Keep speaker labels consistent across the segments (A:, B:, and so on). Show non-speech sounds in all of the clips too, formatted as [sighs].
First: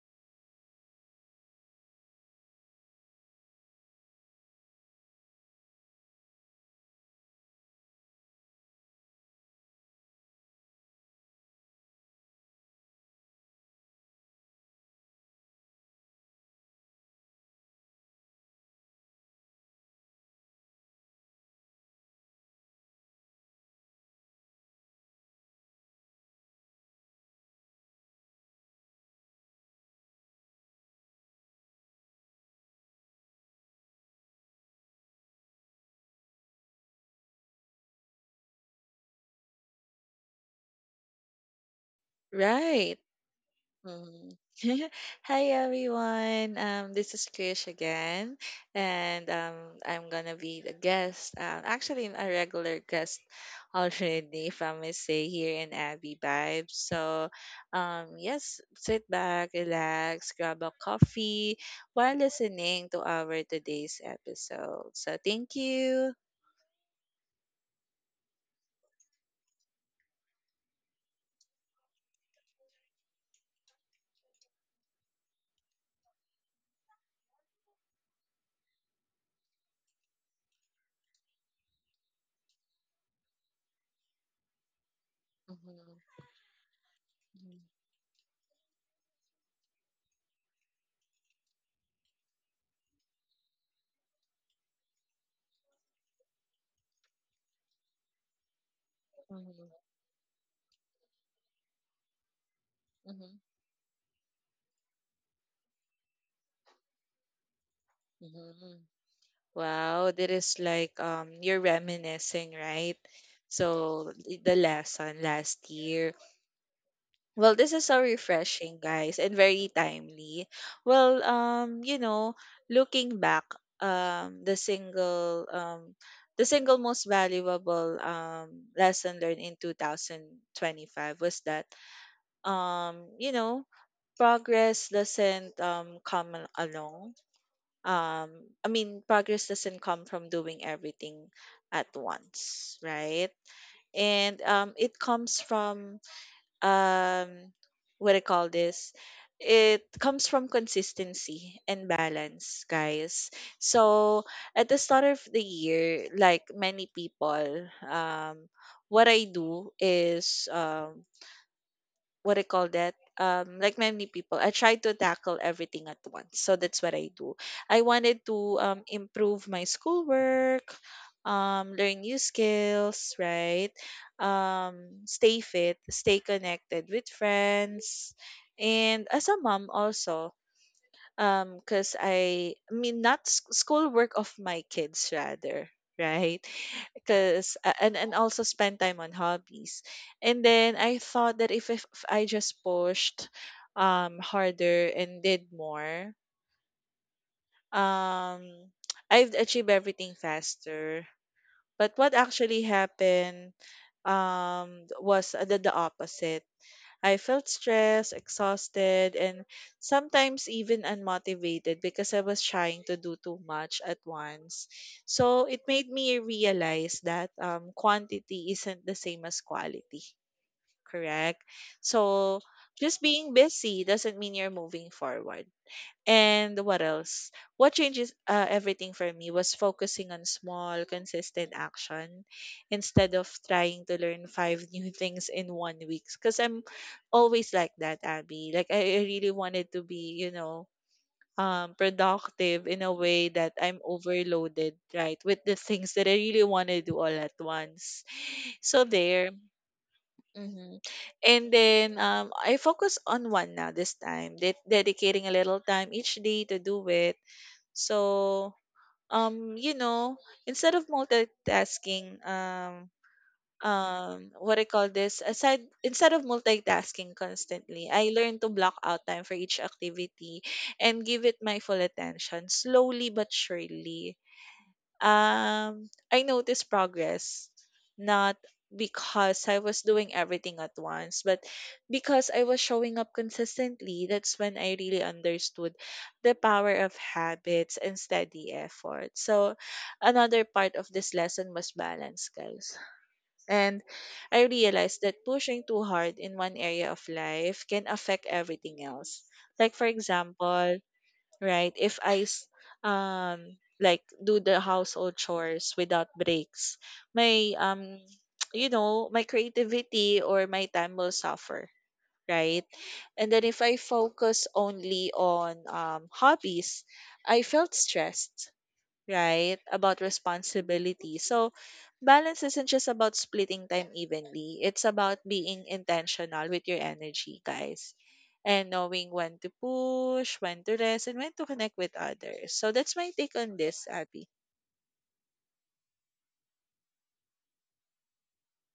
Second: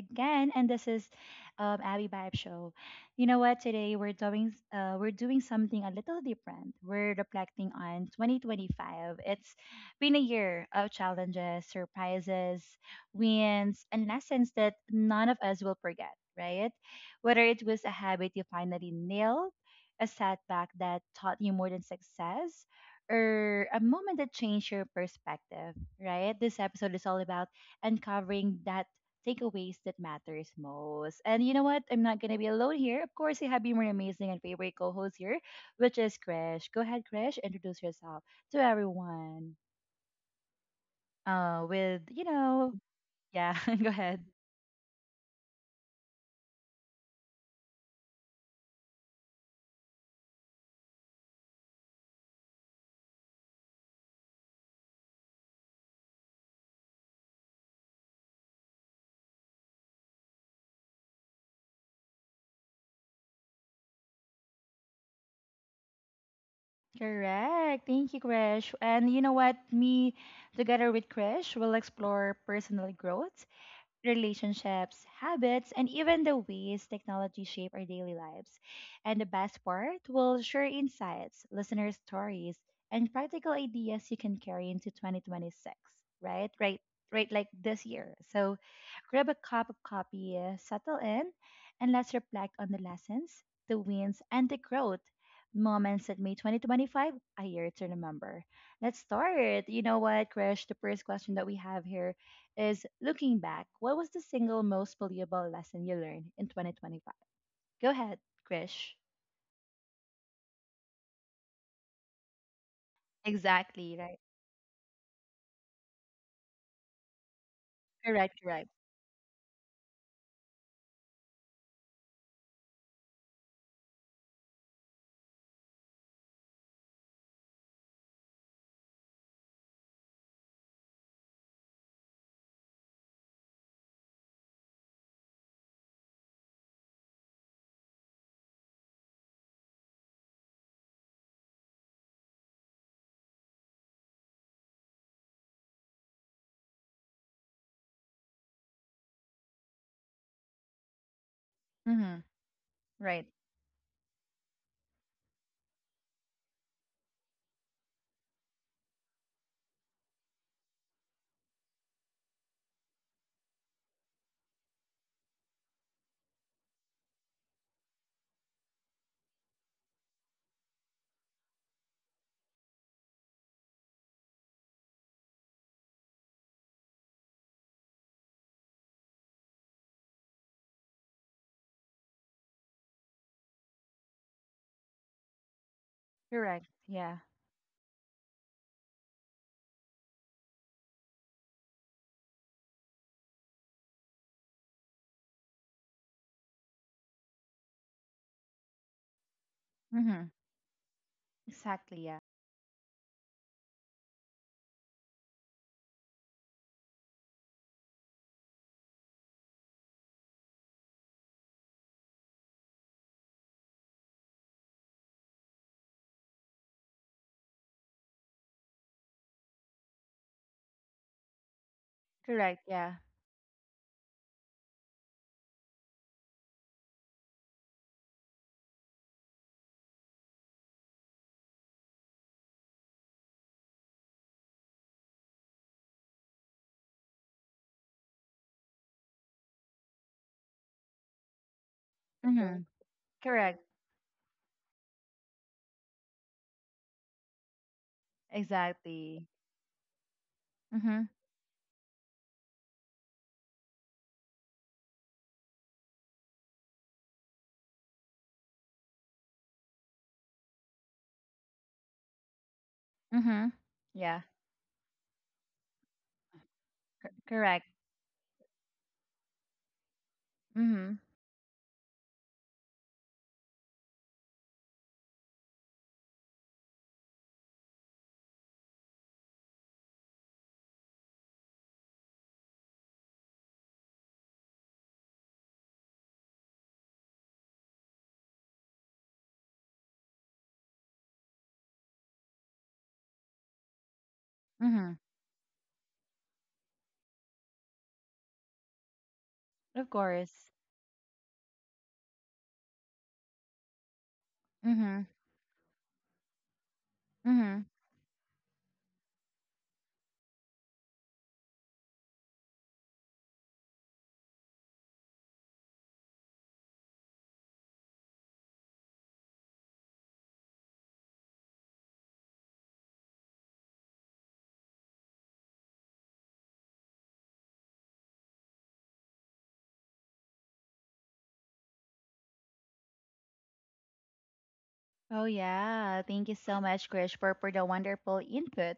A: again, and this is Abby Vibe Show. You know what? Today we're doing something a little different. We're reflecting on 2025. It's been a year of challenges, surprises, wins, and lessons that none of us will forget, right? Whether it was a habit you finally nailed, a setback that taught you more than success, or a moment that changed your perspective, right? This episode is all about uncovering that takeaways that matters most. And you know what? I'm not gonna be alone here. Of course, you have been my amazing and favorite co-host here, which is Krish. Go ahead, Krish, introduce yourself to everyone. Uh, with you know,
B: Right.
A: yeah, [laughs] go ahead.
B: Mhm. [laughs] Hi everyone. This is Krish again, and I'm gonna be the guest. Actually, a regular guest [laughs] already from my say here in Abby Vibes. So, yes, sit back, relax, grab a coffee while listening to our today's episode. So, thank you.
A: Correct. Thank you, Krish. And you know what? Me, together with Krish, will explore personal growth relationships, habits, and even the ways technology shape our daily lives. And the best part, we'll share insights, listener stories, and practical ideas you can carry into 2026,
B: Mhm.
A: right? Right, right, like
B: Mhm.
A: this year. So grab a cup of coffee, settle in, and let's reflect on the lessons, the wins, and the growth moments that made 2025 a year to remember. Let's start. You
B: Mhm.
A: know what, Krish? The first question that we have here is looking
B: Mhm.
A: back, what was the single most valuable lesson you learned in 2025? Go ahead,
B: Mhm.
A: Krish.
B: Wow, that is like you're reminiscing, right? So,
A: Exactly, right.
B: the lesson last year. Well, this is so
A: Correct, correct.
B: refreshing, guys, and very timely. Well, looking back, um, the single um the single most valuable lesson learned in 2025 was that, um, you know, progress doesn't come along um I mean progress doesn't come from doing everything at once, right. And it comes from um what I call this it comes from consistency and
A: Mm-hmm.
B: balance,
A: Right.
B: guys. So, at the start of the year, like many people, what I do is, what do you call that? Like many people, I try to tackle everything at once. So that's what I do. I wanted to improve my schoolwork, learn new skills, right? Stay fit, stay connected with friends, and as a mom also, because I mean not school work of my kids rather, right?
A: Correct.
B: [laughs]
A: Yeah.
B: Because and also spend time on hobbies. And then I thought that if I just pushed harder and did more um [tsk] I'd achieve everything
A: Mm-hmm.
B: faster. But
A: Exactly,
B: what
A: yeah.
B: actually happened was the opposite. I felt stressed, exhausted, and sometimes even unmotivated because I was trying to do too much at once. So it made me realize that, quantity isn't the same as quality, correct? So
A: Correct, yeah.
B: just being busy doesn't mean you're moving forward. And what else? What changes, everything for me was focusing on small, consistent action instead of trying to learn five [laughs] new things in one week. Because I'm always like that, Abby. Like, I really wanted to be,
A: Mm-hmm.
B: productive in a way that
A: Correct.
B: I'm overloaded, right, with the things that I really want to do all at once. So,
A: Exactly.
B: there. hmm
A: Mm-hmm.
B: and then, I focus on one now, this time, dedicating a little time each day to do it. So, um, you know, instead of multitasking, um,
A: Mm-hmm. Yeah.
B: what I call this, aside instead of
A: C-
B: multitasking
A: correct.
B: constantly, I learned to block out time for each activity
A: Mm-hmm.
B: and give it my full attention. Slowly but surely, I noticed progress, not because I was doing everything at once, but because I was showing up consistently. That's when I really understood the power of habits and steady effort. So, another part of this lesson was balance, guys. And I
A: Mm-hmm.
B: realized that pushing too hard in one area of life can affect everything else. Like, for
A: Of course.
B: example, right? If I, like, do the
A: Mm-hmm.
B: household chores without breaks, my
A: Mm-hmm.
B: [tsk] my creativity or my time will suffer, right? And then if I focus only on hobbies, I felt stressed, right? About responsibility. So, balance isn't just about splitting time evenly, it's about being intentional with your energy, guys, and knowing when to push, when to rest, and when to connect with others. So, that's my take on this, Abby.
A: Oh, yeah. Thank you so much, Krish, for the wonderful input.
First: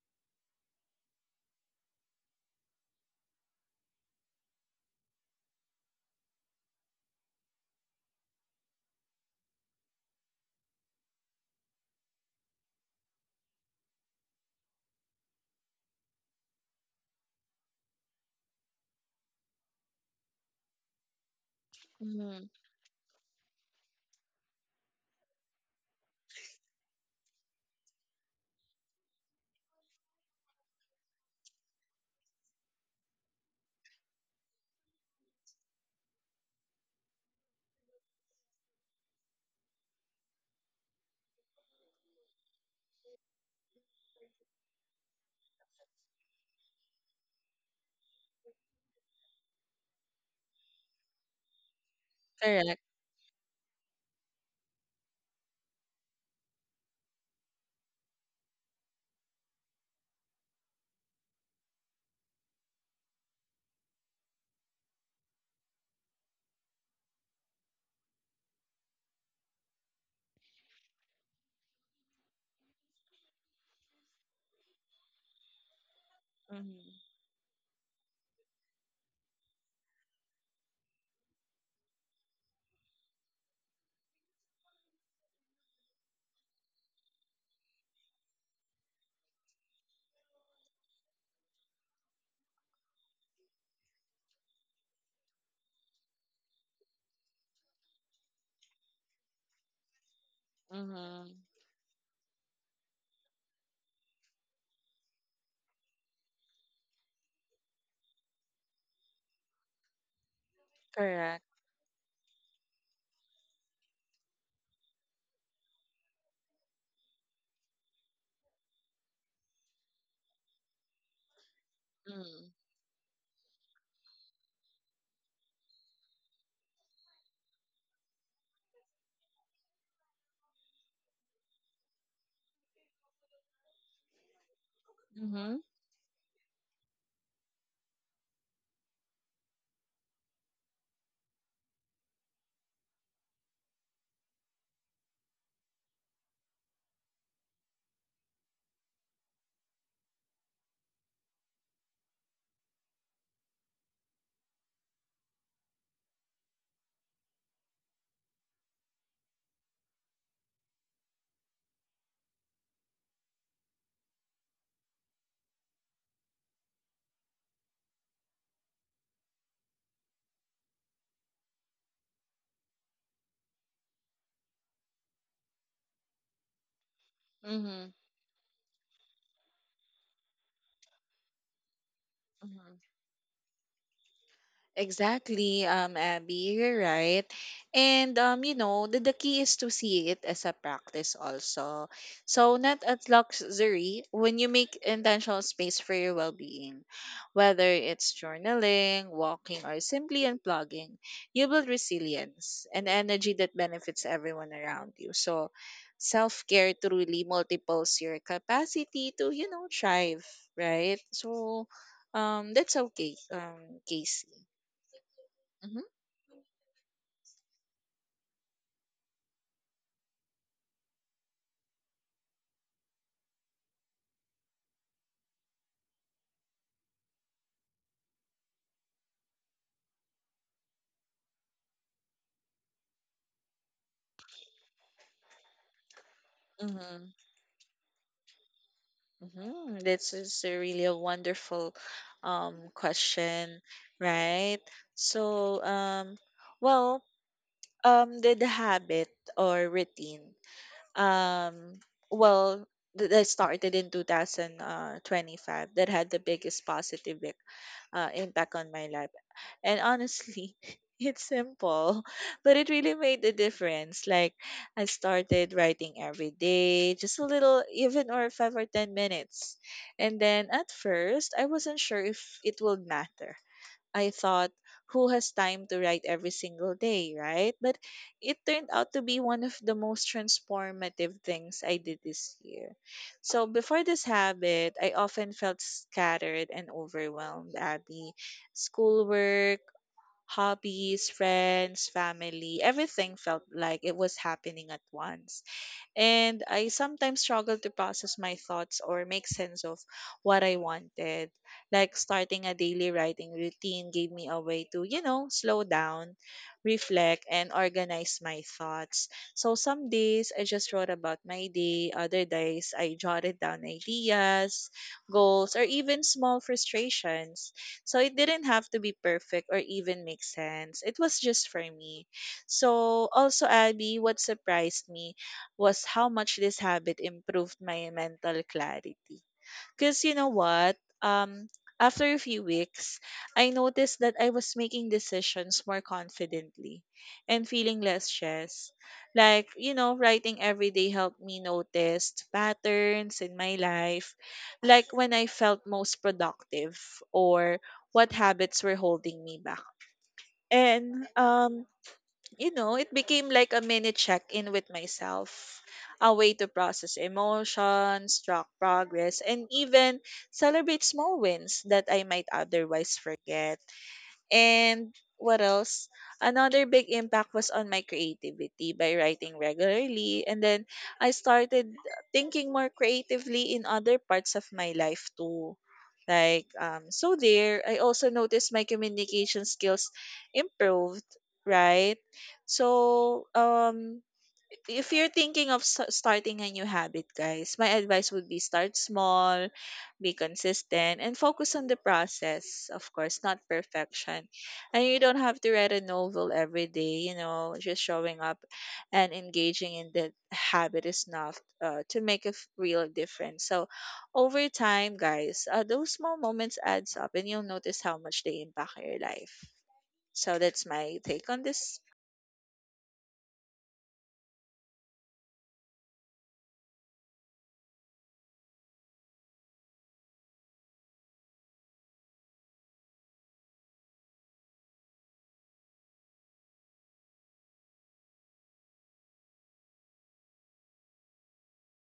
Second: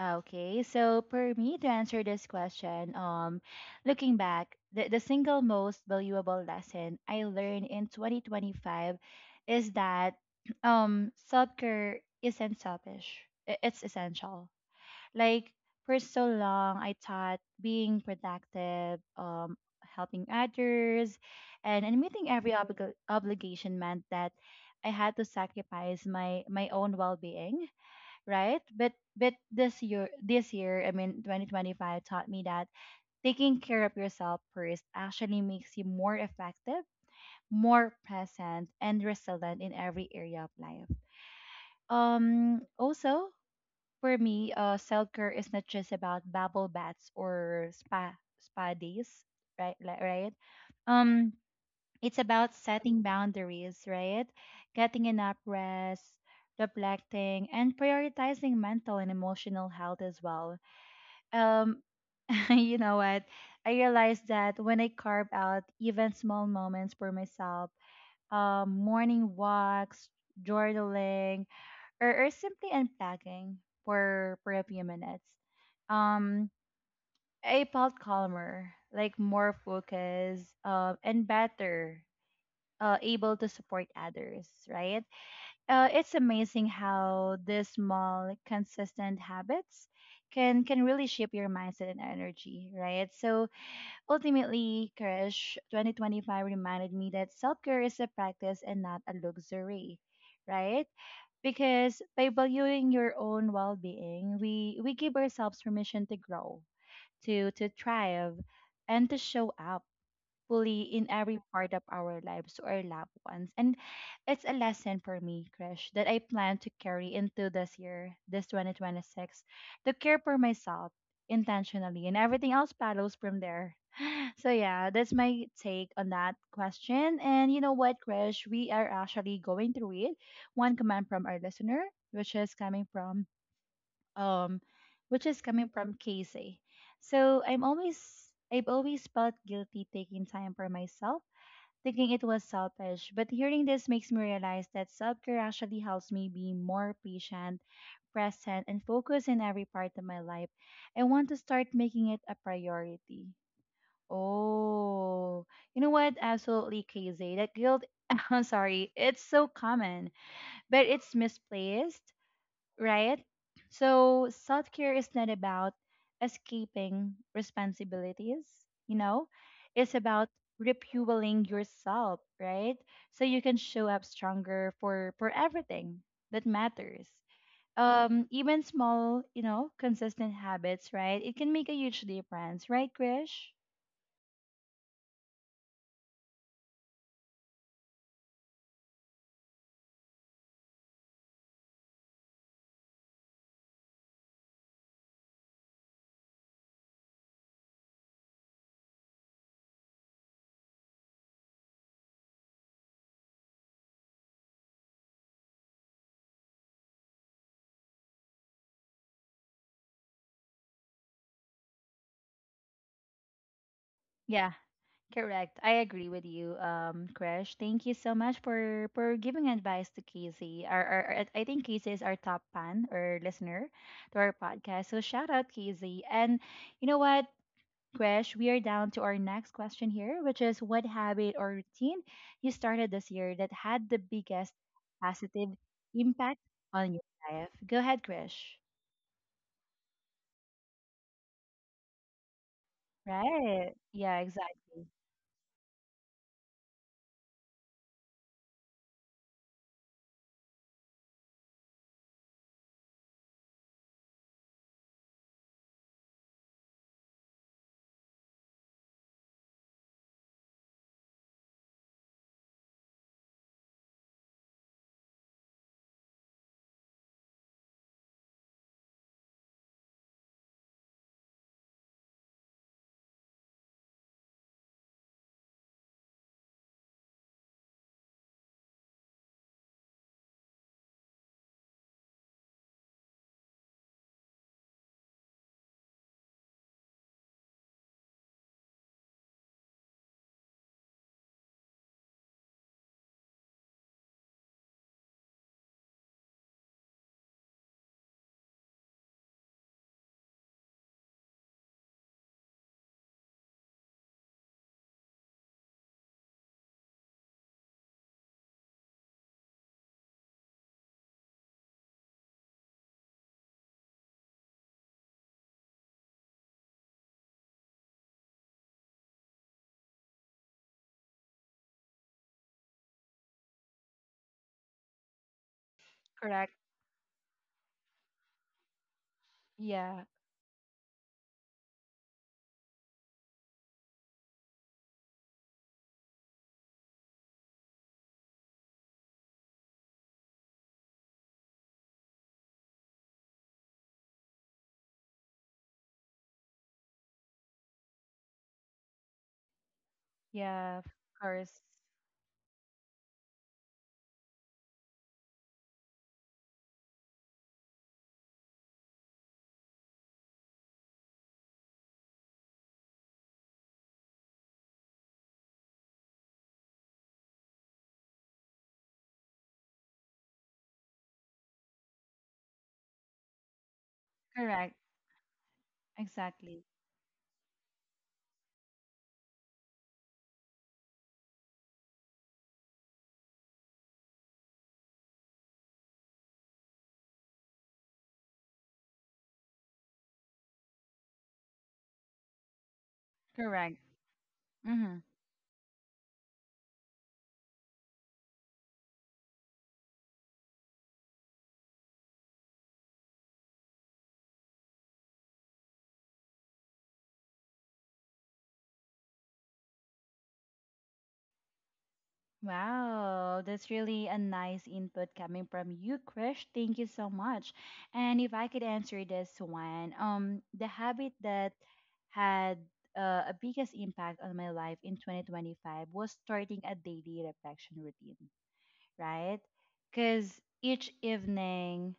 A: Okay, so for me to answer this question, looking back, the single most valuable lesson I learned in 2025 is that [clears throat] self care isn't selfish, it's essential. Like for so long, I thought being productive, helping others, and meeting
B: Mm-hmm.
A: every obligation meant that I had to sacrifice my own well being, right? But this year, I mean, 2025 taught me that taking care of yourself first actually makes you more effective, more present, and resilient in every area of life. Also, for me, self care is not just about bubble baths or spa days, right? Like, right? Um, it's about
B: Correct.
A: setting boundaries, right? Getting enough rest, reflecting, and prioritizing mental and emotional health as well. Um, [laughs] you know what? I realized that when I carve out even small moments for myself, morning walks, journaling, or simply unpacking for a few minutes. Um,
B: Mm-hmm.
A: I felt calmer, like more focused, and better, able to support others. Right? It's amazing how these small, consistent habits can really shape your mindset and energy. Right? So ultimately, Krish, 2025 reminded me that self care is a practice and not a luxury. Right?
B: Mm-hmm.
A: Because by valuing your own well-being we give ourselves permission to grow to thrive and to show up fully in every
B: Correct.
A: part of our lives to our loved ones. And it's a lesson for me, Krish, that I plan to carry into this year, this 2026, to care for myself intentionally, and
B: Mm-hmm.
A: everything else follows from there. [sighs] So yeah, that's my take on that question. And you know what, Krish, we are actually going through it. One comment from our listener, which is coming from um,
B: Mm-hmm.
A: Casey. So I'm always I've always felt guilty taking time for myself, thinking it was selfish. But hearing this makes me realize that self-care actually helps me be more patient, present, and focused in every part of my life. I want to start making it a priority. Oh, you know what? Absolutely crazy. That guilt. [laughs] I'm sorry. It's so common, but it's misplaced right? So self care is not about escaping responsibilities, you know, it's about refueling yourself, right? So you can show up stronger for everything that matters. Even small, you know, consistent habits, right? It can make a huge difference, right,
B: Mm-hmm.
A: Krish?
B: Exactly, Abby, you're right. And, the key is to see it as a practice also. So not as luxury. When you make intentional space for your well-being, whether it's journaling, walking, or simply unplugging, you build resilience and energy that benefits everyone around you. So self-care truly multiples your capacity to, thrive, right? So, that's okay, Casey.
A: Yeah. Correct. I
B: Mhm,
A: agree with you, Krish. Thank you so much for giving advice to Casey. I think Casey is our top fan or listener to our podcast. So shout out Casey. And you know what, Krish, we are down to our next question here, which is what habit or routine you started this year that had the biggest positive impact on your
B: mhm,
A: life? Go ahead, Krish.
B: mhm. This is a really a wonderful question,
A: Right. Yeah,
B: right?
A: exactly.
B: So, well, the habit or routine, um, well, that started in 2025 that had the biggest positive, impact on my life. And honestly, [laughs] it's simple, [laughs] but it really made a difference. Like, I started writing every day, just a little, even or 5 or 10 minutes. And then at first, I wasn't sure if it would matter. I thought, who has time to write every single day, right? But it turned out to be one of the most transformative things I did this year. So before this habit, I often felt scattered and overwhelmed, Abby. Schoolwork, hobbies, friends, family, everything felt like it was happening at once. And I sometimes struggle to process my thoughts or make sense of what I wanted. Like, starting a daily writing routine gave me a way to, slow down, reflect, and organize my thoughts. So some days I just wrote about my day, other days I jotted down ideas, goals, or even small frustrations. So it didn't have to be perfect or even make sense. It was just for me. So also Abby, what surprised me was how much
A: Correct.
B: this habit improved my mental clarity. Because,
A: Yeah.
B: you know what? Um, After a few weeks, I noticed that I was making decisions more confidently and feeling less stressed. Like, writing every day helped me notice patterns in my life, like when I felt most productive or what habits were holding me back.
A: Yeah, of
B: And,
A: course.
B: it became like a mini check in with myself, a way to process emotions, track progress, and even celebrate small wins that I might otherwise forget. And what else? Another big impact was on my creativity by writing regularly. And then I started thinking more creatively in other parts of my
A: Correct.
B: life too. Like,
A: Exactly.
B: so there, I also noticed my communication skills improved, right? So, if you're thinking of starting a new habit, guys, my advice would be start small, be consistent, and focus on the process, of course, not
A: Correct.
B: perfection. And you
A: Mm-hmm.
B: don't have to read a novel every day, just showing up and engaging in the habit is enough, to make a real difference. So, over time, guys, those small moments adds up, and you'll notice how much they impact your life. So, that's my take on this.
A: Wow, that's really a nice input coming from you, Krish. Thank you so much. And if I could answer this one, the habit that had a biggest impact on my life in 2025 was starting a daily reflection routine, right? Because each evening,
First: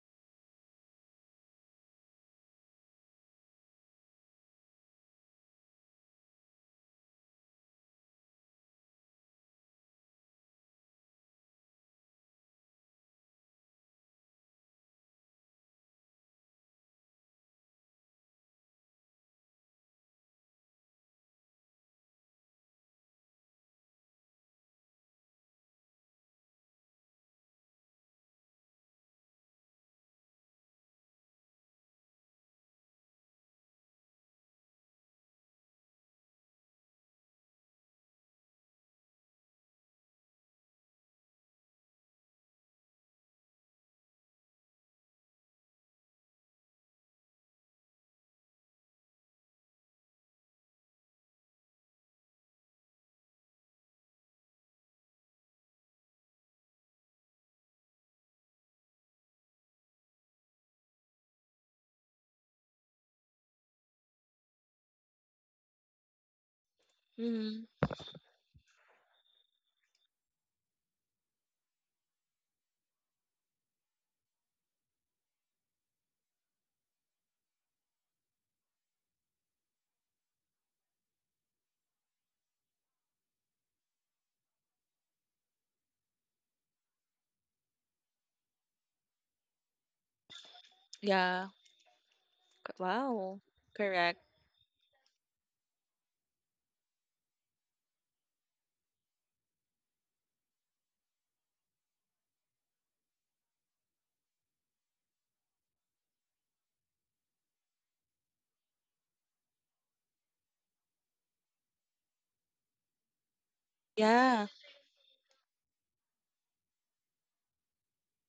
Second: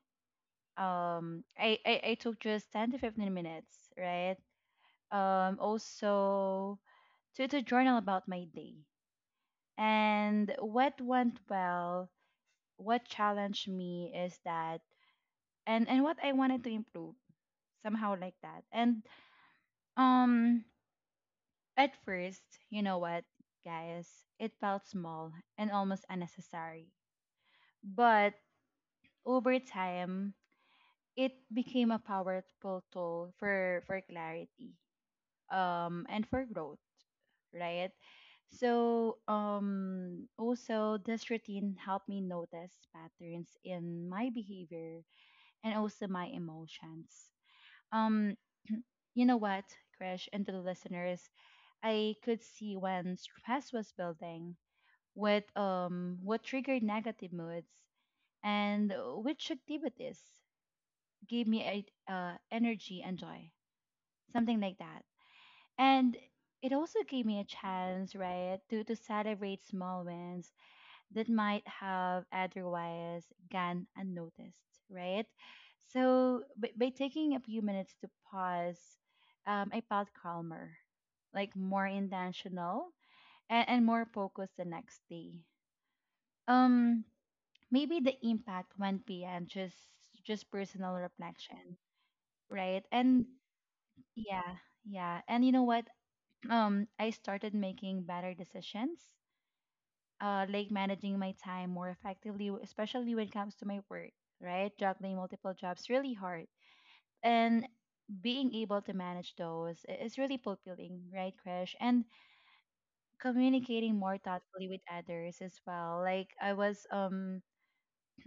A: um, I took just 10 to 15 minutes, right? Also to journal about my day and what went well, what challenged me is that and what I wanted to improve somehow like that. And um at first, you know what, guys, it felt small and almost unnecessary. But over time, it became a powerful tool for clarity and for growth, right? So, also, this routine helped me notice patterns in my behavior and also my emotions. Um, you know what, Krish, and to the listeners, I could see when stress was building, what triggered negative moods, and which activities gave me a, energy and joy, something like that. And it also gave me a
B: Hmm.
A: chance, right, to celebrate small wins that might have otherwise gone unnoticed, right? So by taking a few minutes to pause, I felt calmer, like more intentional and more focused the next day. Um, maybe the impact went beyond just personal
B: Yeah.
A: reflection, right? And
B: Wow. Correct.
A: yeah, yeah. And you know what? Um, I started making better decisions, like managing my time more effectively, especially when it comes to my work, right? Juggling multiple jobs really hard. And being able to manage those is really fulfilling, right, Crash? And communicating more
B: Yeah.
A: thoughtfully with others as well.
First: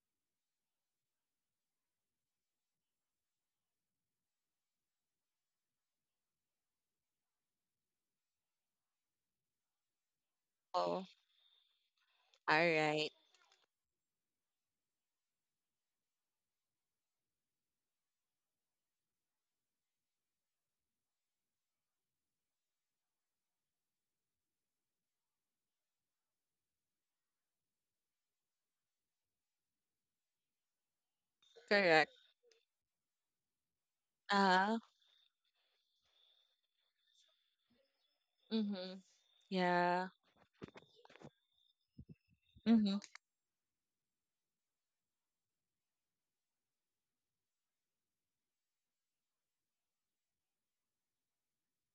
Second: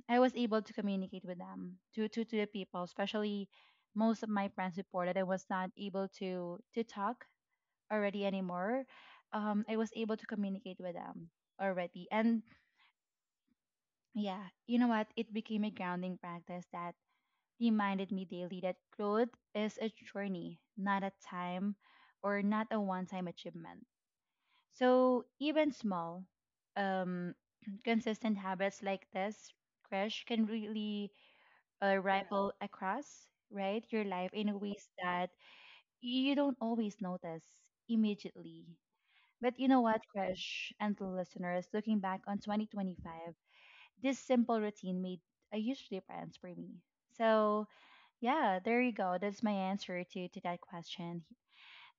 A: I was able to communicate with them to the people, especially most of my friends reported I was not able to talk already anymore, I was able to communicate with
B: Oh,
A: them already. And
B: all right.
A: yeah, you know what? It became a grounding practice that reminded me daily that growth is a journey, not a time or not a one time achievement. So even small, um, [clears throat] consistent habits like this, crash can really
B: Correct.
A: ripple across right your life in
B: Uh-huh.
A: ways that you don't always notice immediately.
B: Mm-hmm.
A: But you know what,
B: Yeah.
A: Krish and the listeners, looking back on
B: Mm-hmm.
A: 2025, this simple routine made a huge difference for me. So, yeah, there you go. That's my answer to that question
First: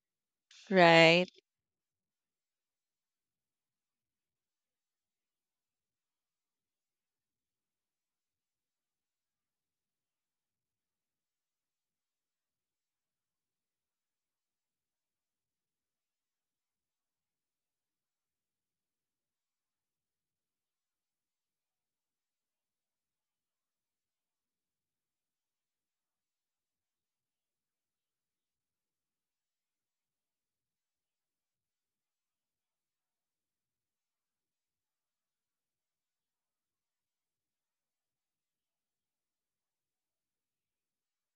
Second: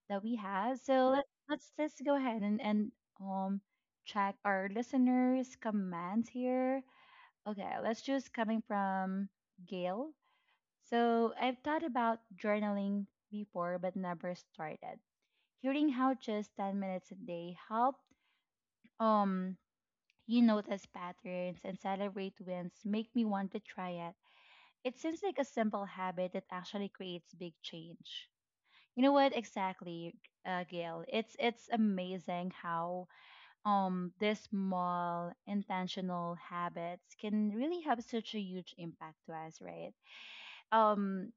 A: that we have. So,
B: Right.
A: let's just go ahead and um check our listeners' comments here. Okay, let's just coming from Gail. So, I've thought about journaling before but never started. Hearing how just 10 minutes a day helped um you notice patterns and celebrate wins make me want to try it. It seems like a simple habit that actually creates big change. You know what exactly, Gail? It's amazing how these small intentional habits can really have such a huge impact to us, right? Um,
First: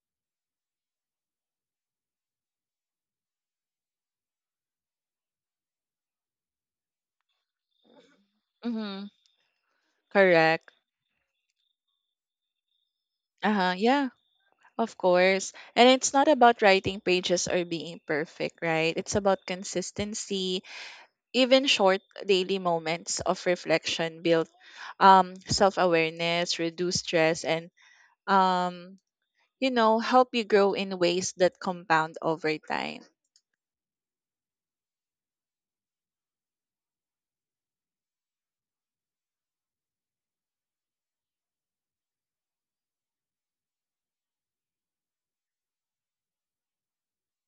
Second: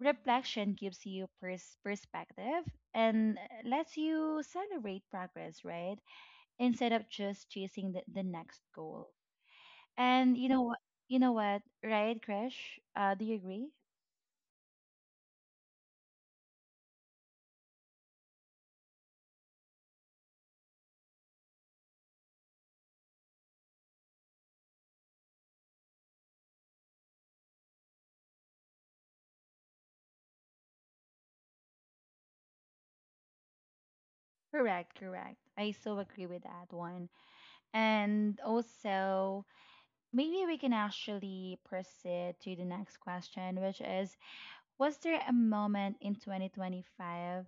A: reflection gives you perspective and lets you celebrate progress, right? Instead of just chasing the next
B: Mm-hmm.
A: goal and you know
B: Correct.
A: what? You know what? Right, Krish? Do you agree?
B: Uh-huh. Yeah. Of course. And it's not about writing pages or being perfect, right? It's about consistency. Even short daily moments of reflection build self-awareness, reduce stress, and, um, help you grow in ways that compound over time.
A: Correct, correct. I so agree with that one. And also, maybe we can actually proceed to the next question, which is, was there a moment in 2025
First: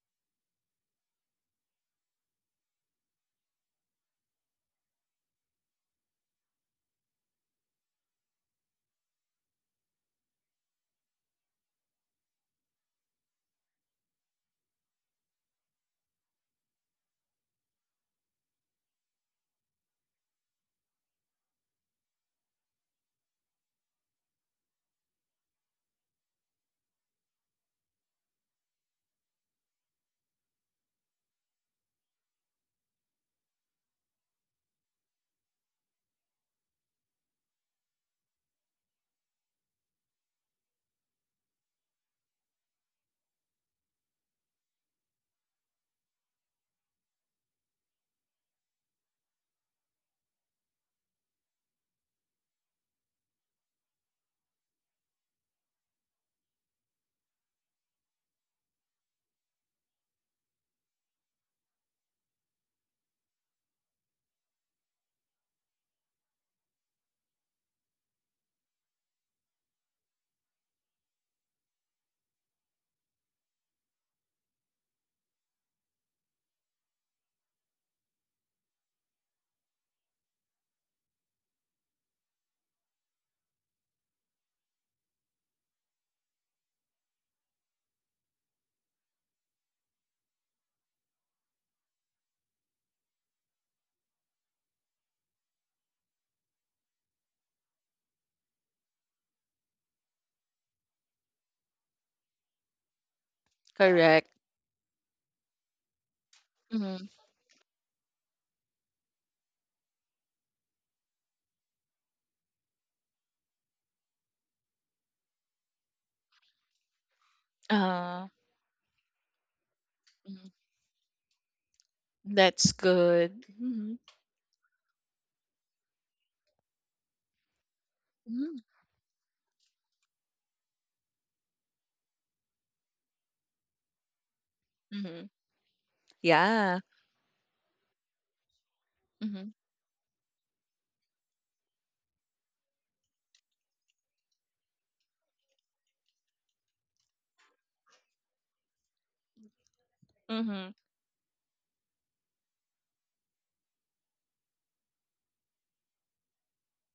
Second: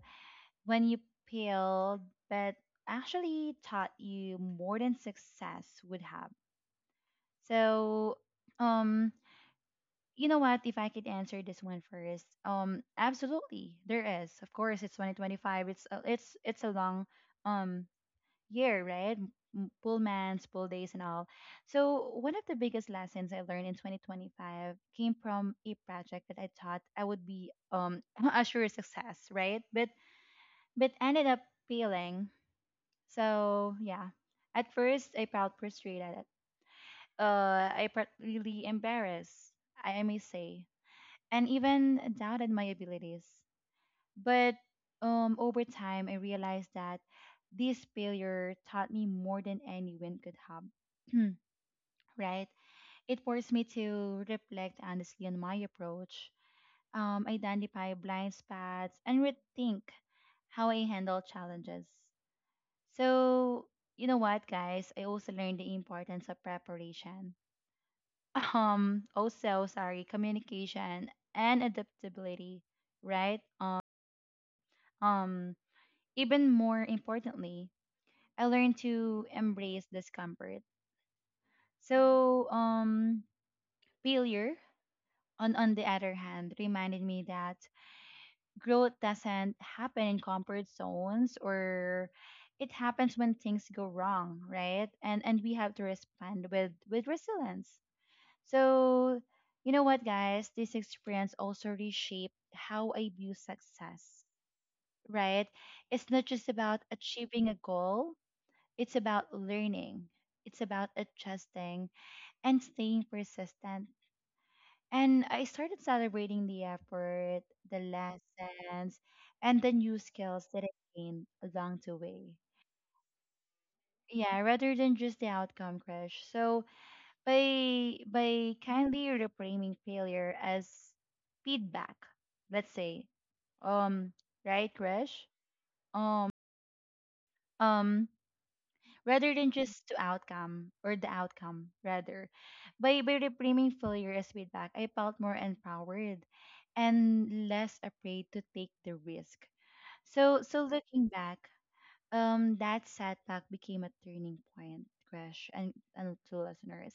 A: when you failed but actually taught you more than success would have? So, um, you know what? If I could answer this one first, absolutely, there is. Of course, it's 2025. It's a long um year, right? Full months, full days, and all. So one of the biggest lessons I learned in 2025 came from a project that I thought I would be [laughs] a sure success, right? But ended up failing. So yeah, at first I felt frustrated. I felt really embarrassed. I may say and even doubted my abilities. But over time, I realized that this failure taught me more than any win could have. [clears throat] Right? It forced me to reflect honestly on my approach, identify blind spots, and rethink how I handle challenges. So, you know what, guys? I also learned the importance of preparation. [laughs] Also, sorry, communication and adaptability, right? Um, even more importantly, I learned to embrace discomfort. So, failure, on the other hand, reminded me that growth doesn't happen in comfort zones, or it happens when things go wrong, right? And we have to respond with resilience. So, you know what, guys? This experience also reshaped how I view success,
B: Correct.
A: right? It's not just about
B: Mm-hmm.
A: achieving a goal. It's about learning, it's about adjusting and staying persistent. And I started celebrating the effort, the
B: Uh,
A: lessons, and the new skills
B: mhm.
A: that I gained along the way.
B: That's good. Mm-hmm.
A: Yeah, rather than just the outcome crash. So by
B: Mm-hmm.
A: kindly reframing failure as feedback, let's say, um, right,
B: Mm-hmm.
A: crash, um,
B: Yeah.
A: um, rather
B: Mm-hmm.
A: than just to outcome, or the outcome rather. By reframing failure as feedback, I felt more empowered and less afraid to take the risk. So
B: Mm-hmm.
A: looking back, that setback became a turning point, crash, and to listeners.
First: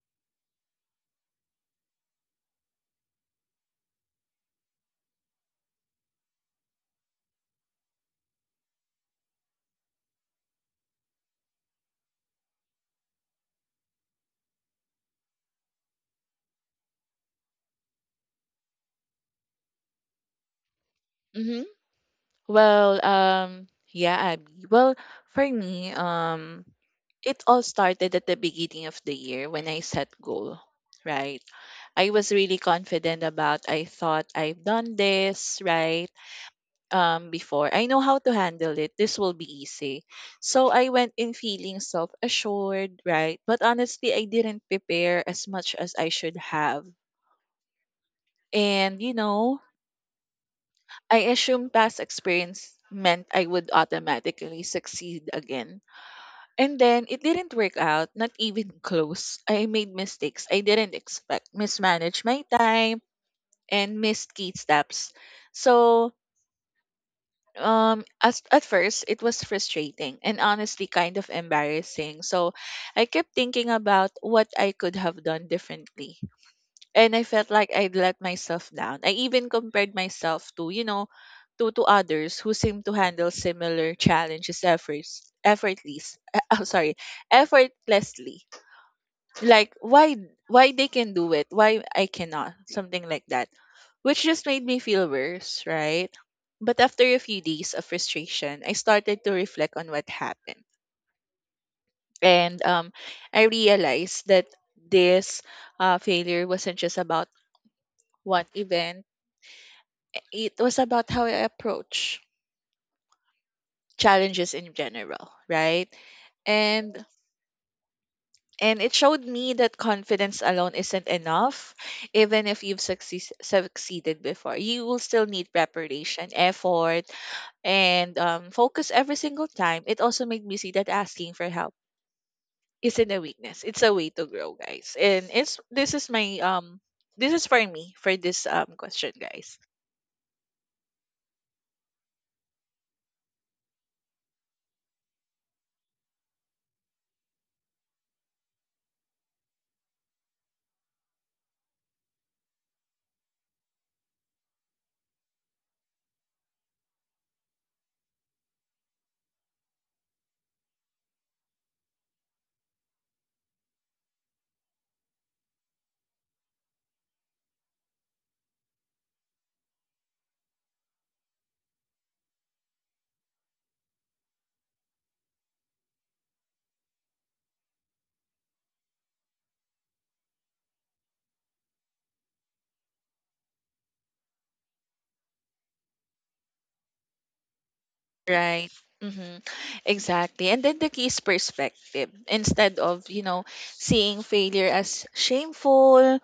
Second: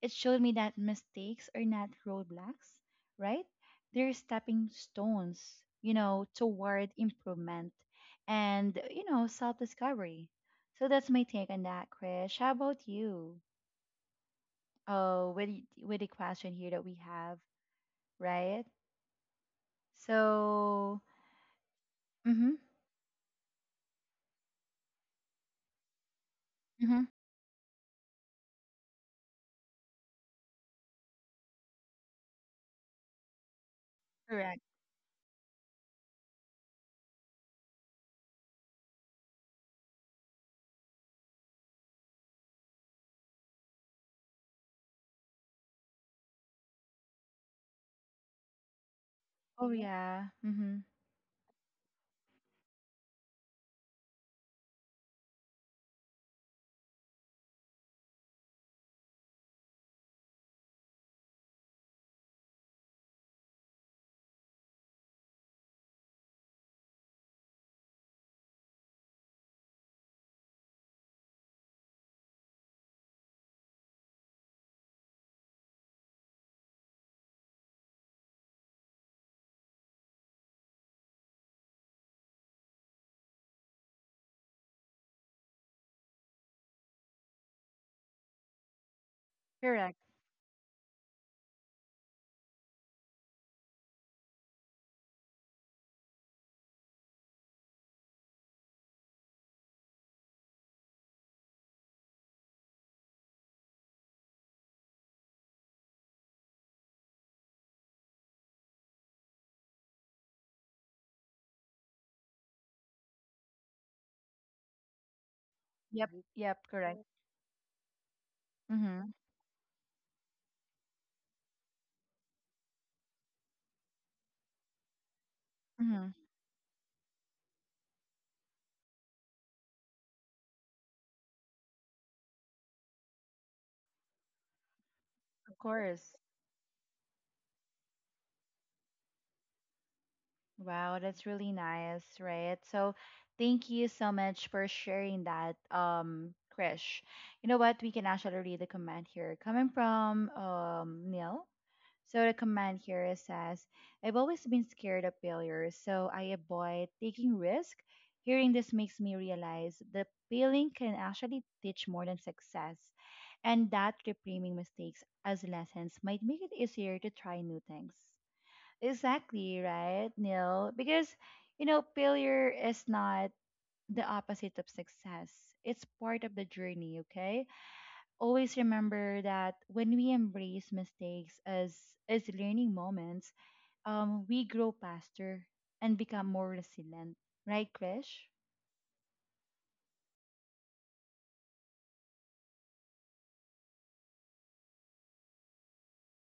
A: It showed me that mistakes are not roadblocks, right? They're stepping stones, you know, toward improvement and, you know, self discovery. So that's my take on that, Krish. How about you? Oh, with the question here that we have, right? So,
B: Mm-hmm.
A: mm-hmm,
B: Well, yeah, Abby. Well, for me,
A: mm-hmm,
B: it all started at the beginning of the year when I set goal, right? I was really confident about, I thought
A: correct.
B: I've done this, right? Before. I know how to handle it. This will be easy. So I went in feeling self-assured, right? But honestly, I didn't prepare as much as I should have. And,
A: Oh, yeah, mm-hmm,
B: I assumed past experience meant I would automatically succeed again. And then it didn't work out, not even [laughs] close. I made mistakes I didn't expect, mismanaged my time, and missed key steps. So, at first, it was frustrating and honestly kind of embarrassing. So, I kept thinking about what I could have done differently. And I felt like I'd let myself down. I even compared myself to others who seem to handle similar challenges, [laughs] I'm sorry, effortlessly. Like,
A: correct.
B: why they can do it, why I cannot, something like that, which just made me feel worse, right? But after a few days of frustration, I started to reflect on what happened. And I realized that this, failure wasn't just about one event. It was about how I approach challenges in general, right?
A: Yep, yep, correct.
B: And And it
A: Mm-hmm,
B: showed me that confidence alone isn't enough. Even if you've succeeded before, you will still need
A: mm-hmm,
B: preparation, effort, and, focus every single time. It also made me see that asking for help isn't a weakness. It's a way to grow, guys. And
A: of
B: it's this is
A: course.
B: for me for this question, guys.
A: Wow, that's really nice, right? So thank you so much for sharing that, Krish. You know what? We can actually read the comment here coming from Neil. So the comment here says, I've always been scared of failure, so I avoid taking risk. Hearing this makes me realize that failing can actually teach more than success, and that reframing mistakes as lessons might make it easier to try new things. Exactly, right, Neil? Because, you know, failure is not the opposite of success. It's part of the journey, okay? Always remember that when we embrace mistakes as learning moments, we grow faster and become more resilient. Right, Krish?
B: Right. Mm-hmm. Exactly. And then the key is perspective. Instead of, seeing failure as shameful,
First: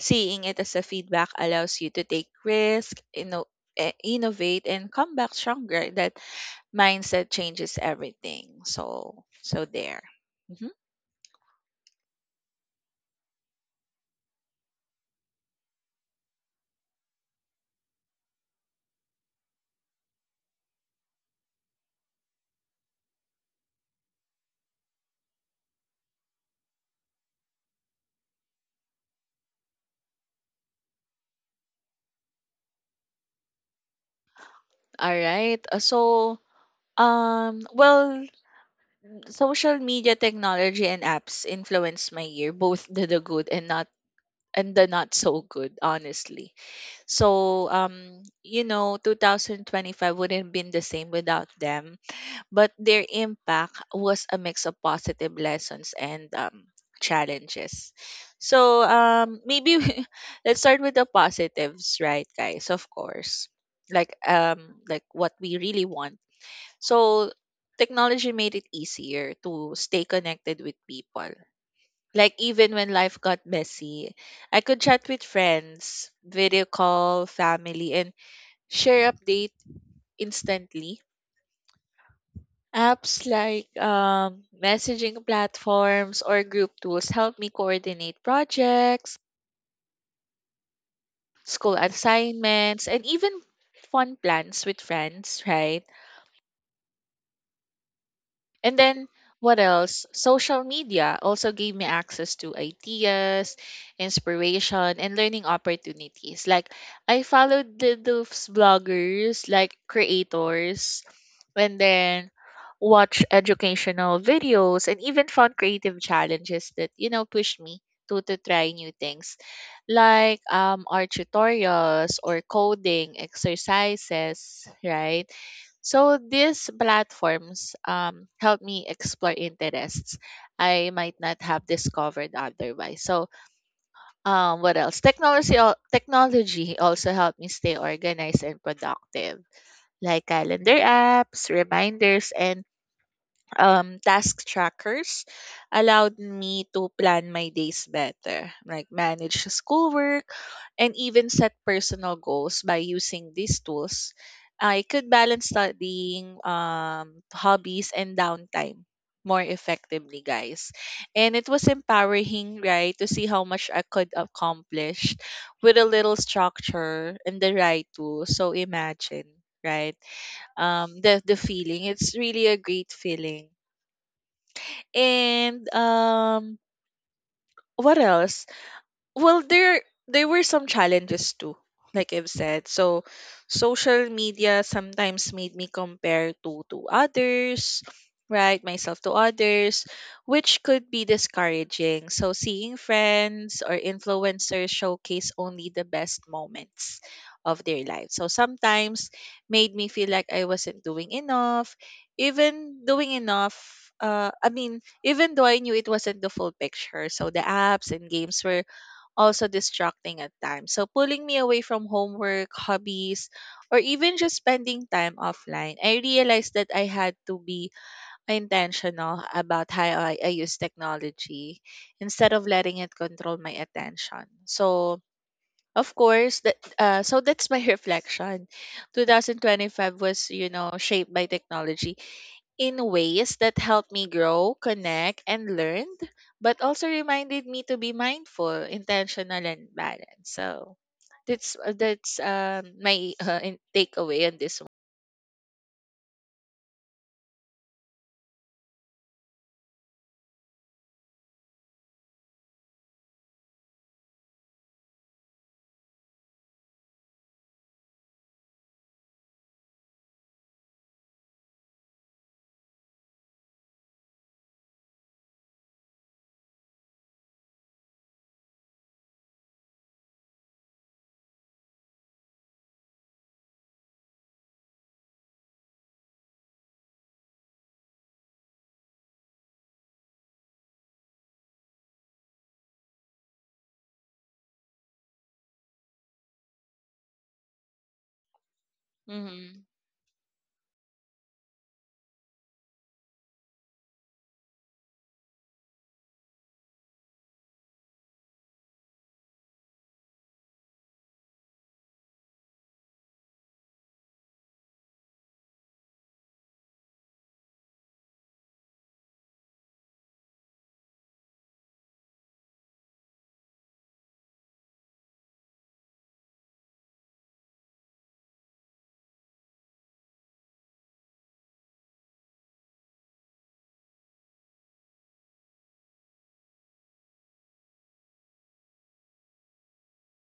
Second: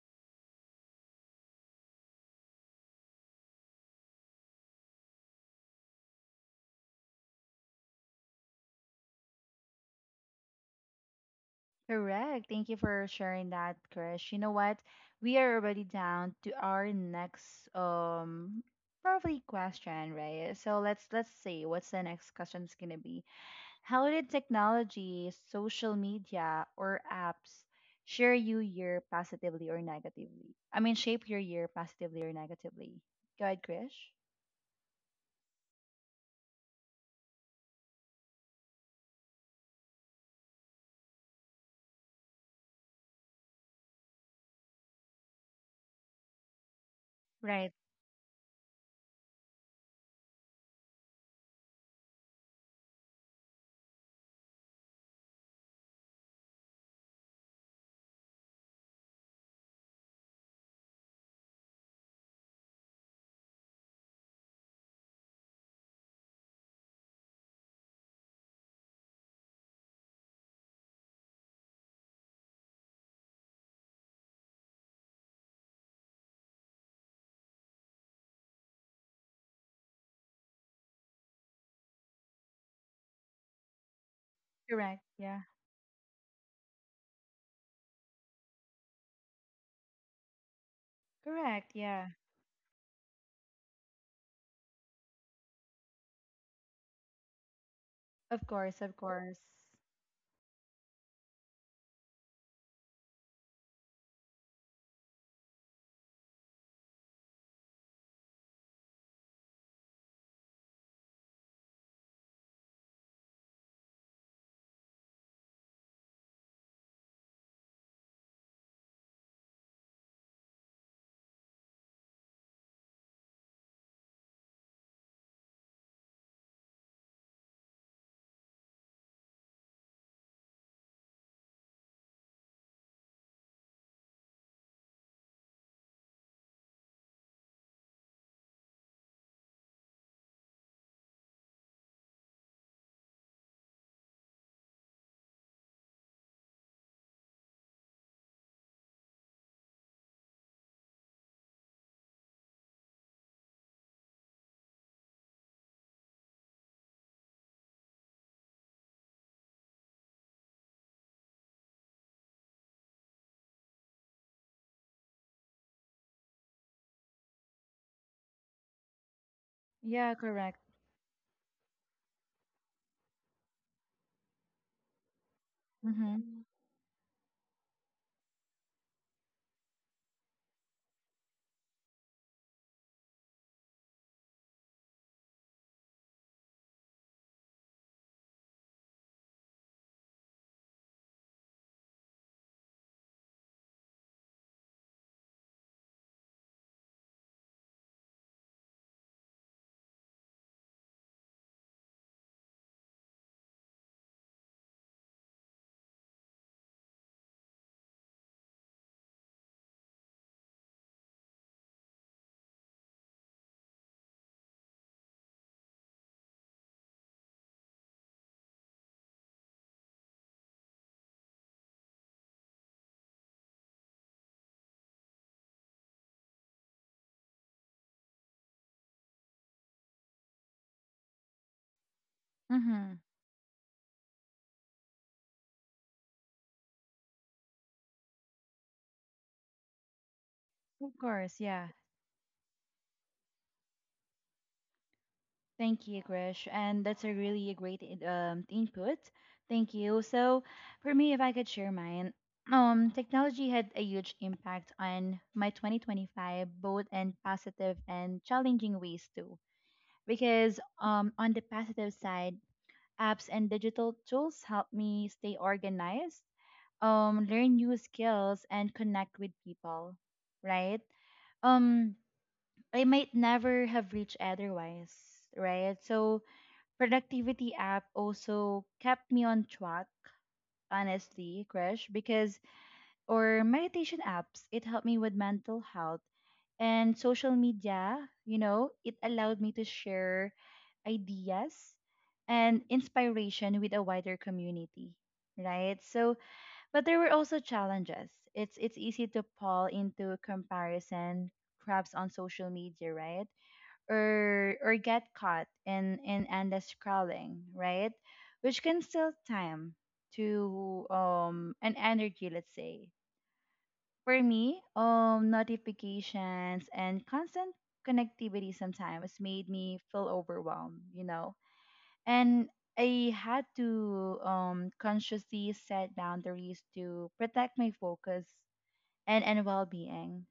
B: seeing it as a feedback allows you to take risk, innovate and come back stronger. That mindset changes everything. So there. Mm-hmm.
A: Correct. Thank you for sharing that, Krish. You know what? We are already down to our next probably question, right? So let's see what's the next question's gonna be. How did technology, social media, or apps share you year positively or negatively? I mean, shape your year positively or negatively. Go ahead, Krish.
B: All right. So, well, social media, technology, and apps influenced my year, both the good and the not so good, honestly. So,
A: Right.
B: 2025 wouldn't have been the same without them. But their impact was a mix of positive lessons and, challenges. So, maybe [laughs] let's start with the positives, right, guys? Of course, like what we really want. So, technology made it easier to stay connected with people, like even when life got messy. I could chat with friends, video call, family, and share update instantly. Apps like
A: Correct.
B: messaging
A: Yeah.
B: platforms or group tools help me coordinate projects,
A: Correct.
B: school
A: Yeah.
B: assignments, and even fun plans with friends, right?
A: Of
B: And
A: course. Of
B: then
A: course.
B: what else? Social media also gave me access to ideas, inspiration, and learning opportunities. Like I followed those bloggers, like creators, and then watch educational videos and even found creative challenges that, you know, pushed me to try new things. Like art tutorials or coding exercises, right? So these platforms help me explore interests I might not have discovered otherwise. So what else? Technology also helped me stay organized and productive, like calendar apps, reminders, and task trackers allowed me to plan my days better, like manage schoolwork and even set personal goals by using these tools. I could balance studying, hobbies and downtime more effectively, guys. And it was empowering, right, to see how much I could accomplish with a little structure and the right tools. So imagine, right?
A: Yeah. Correct.
B: The feeling. It's really a great feeling, and
A: Mm-hmm.
B: what else? Well, there were some challenges too, like I've said. So social media sometimes made me compare to others, right, myself to others, which could be discouraging. So seeing friends or influencers showcase only the best moments of their life, so sometimes made me feel like I wasn't doing enough, I mean, even though I knew it wasn't the full picture. So the apps and games were also distracting at times, so pulling me away from homework, hobbies, or even just spending time offline. I realized that I had to be intentional about how I use technology instead of letting it control my attention. So of course that so that's my [laughs] reflection. 2025 was, you know, shaped by technology in
A: Mm-hmm.
B: ways that helped me grow, connect, and learn, but also reminded me to be mindful, intentional, and balanced. So
A: Of course, yeah.
B: that's my [laughs] takeaway on this one.
A: Thank you, Krish. And that's a really great in- input. Thank you. So, for me, if I could share mine, technology had a huge impact on my 2025, both in positive and challenging ways too. Because on the positive side, apps and digital tools help me stay organized, learn new skills, and connect with people, right? Um, I might never have reached otherwise, right? So productivity app also kept me on track, honestly, Krish, because or meditation apps, it helped me with mental health and social media, you know, it allowed me
B: Mm-hmm.
A: to share ideas and inspiration with a wider community, right? So, but there were also challenges. It's easy to fall into comparison, perhaps on social media, right? Or get caught in endless scrolling, right? Which can steal time to and energy, let's say. For me, notifications and constant connectivity sometimes made me feel overwhelmed, you know. And I had to consciously set boundaries to protect my focus and well-being.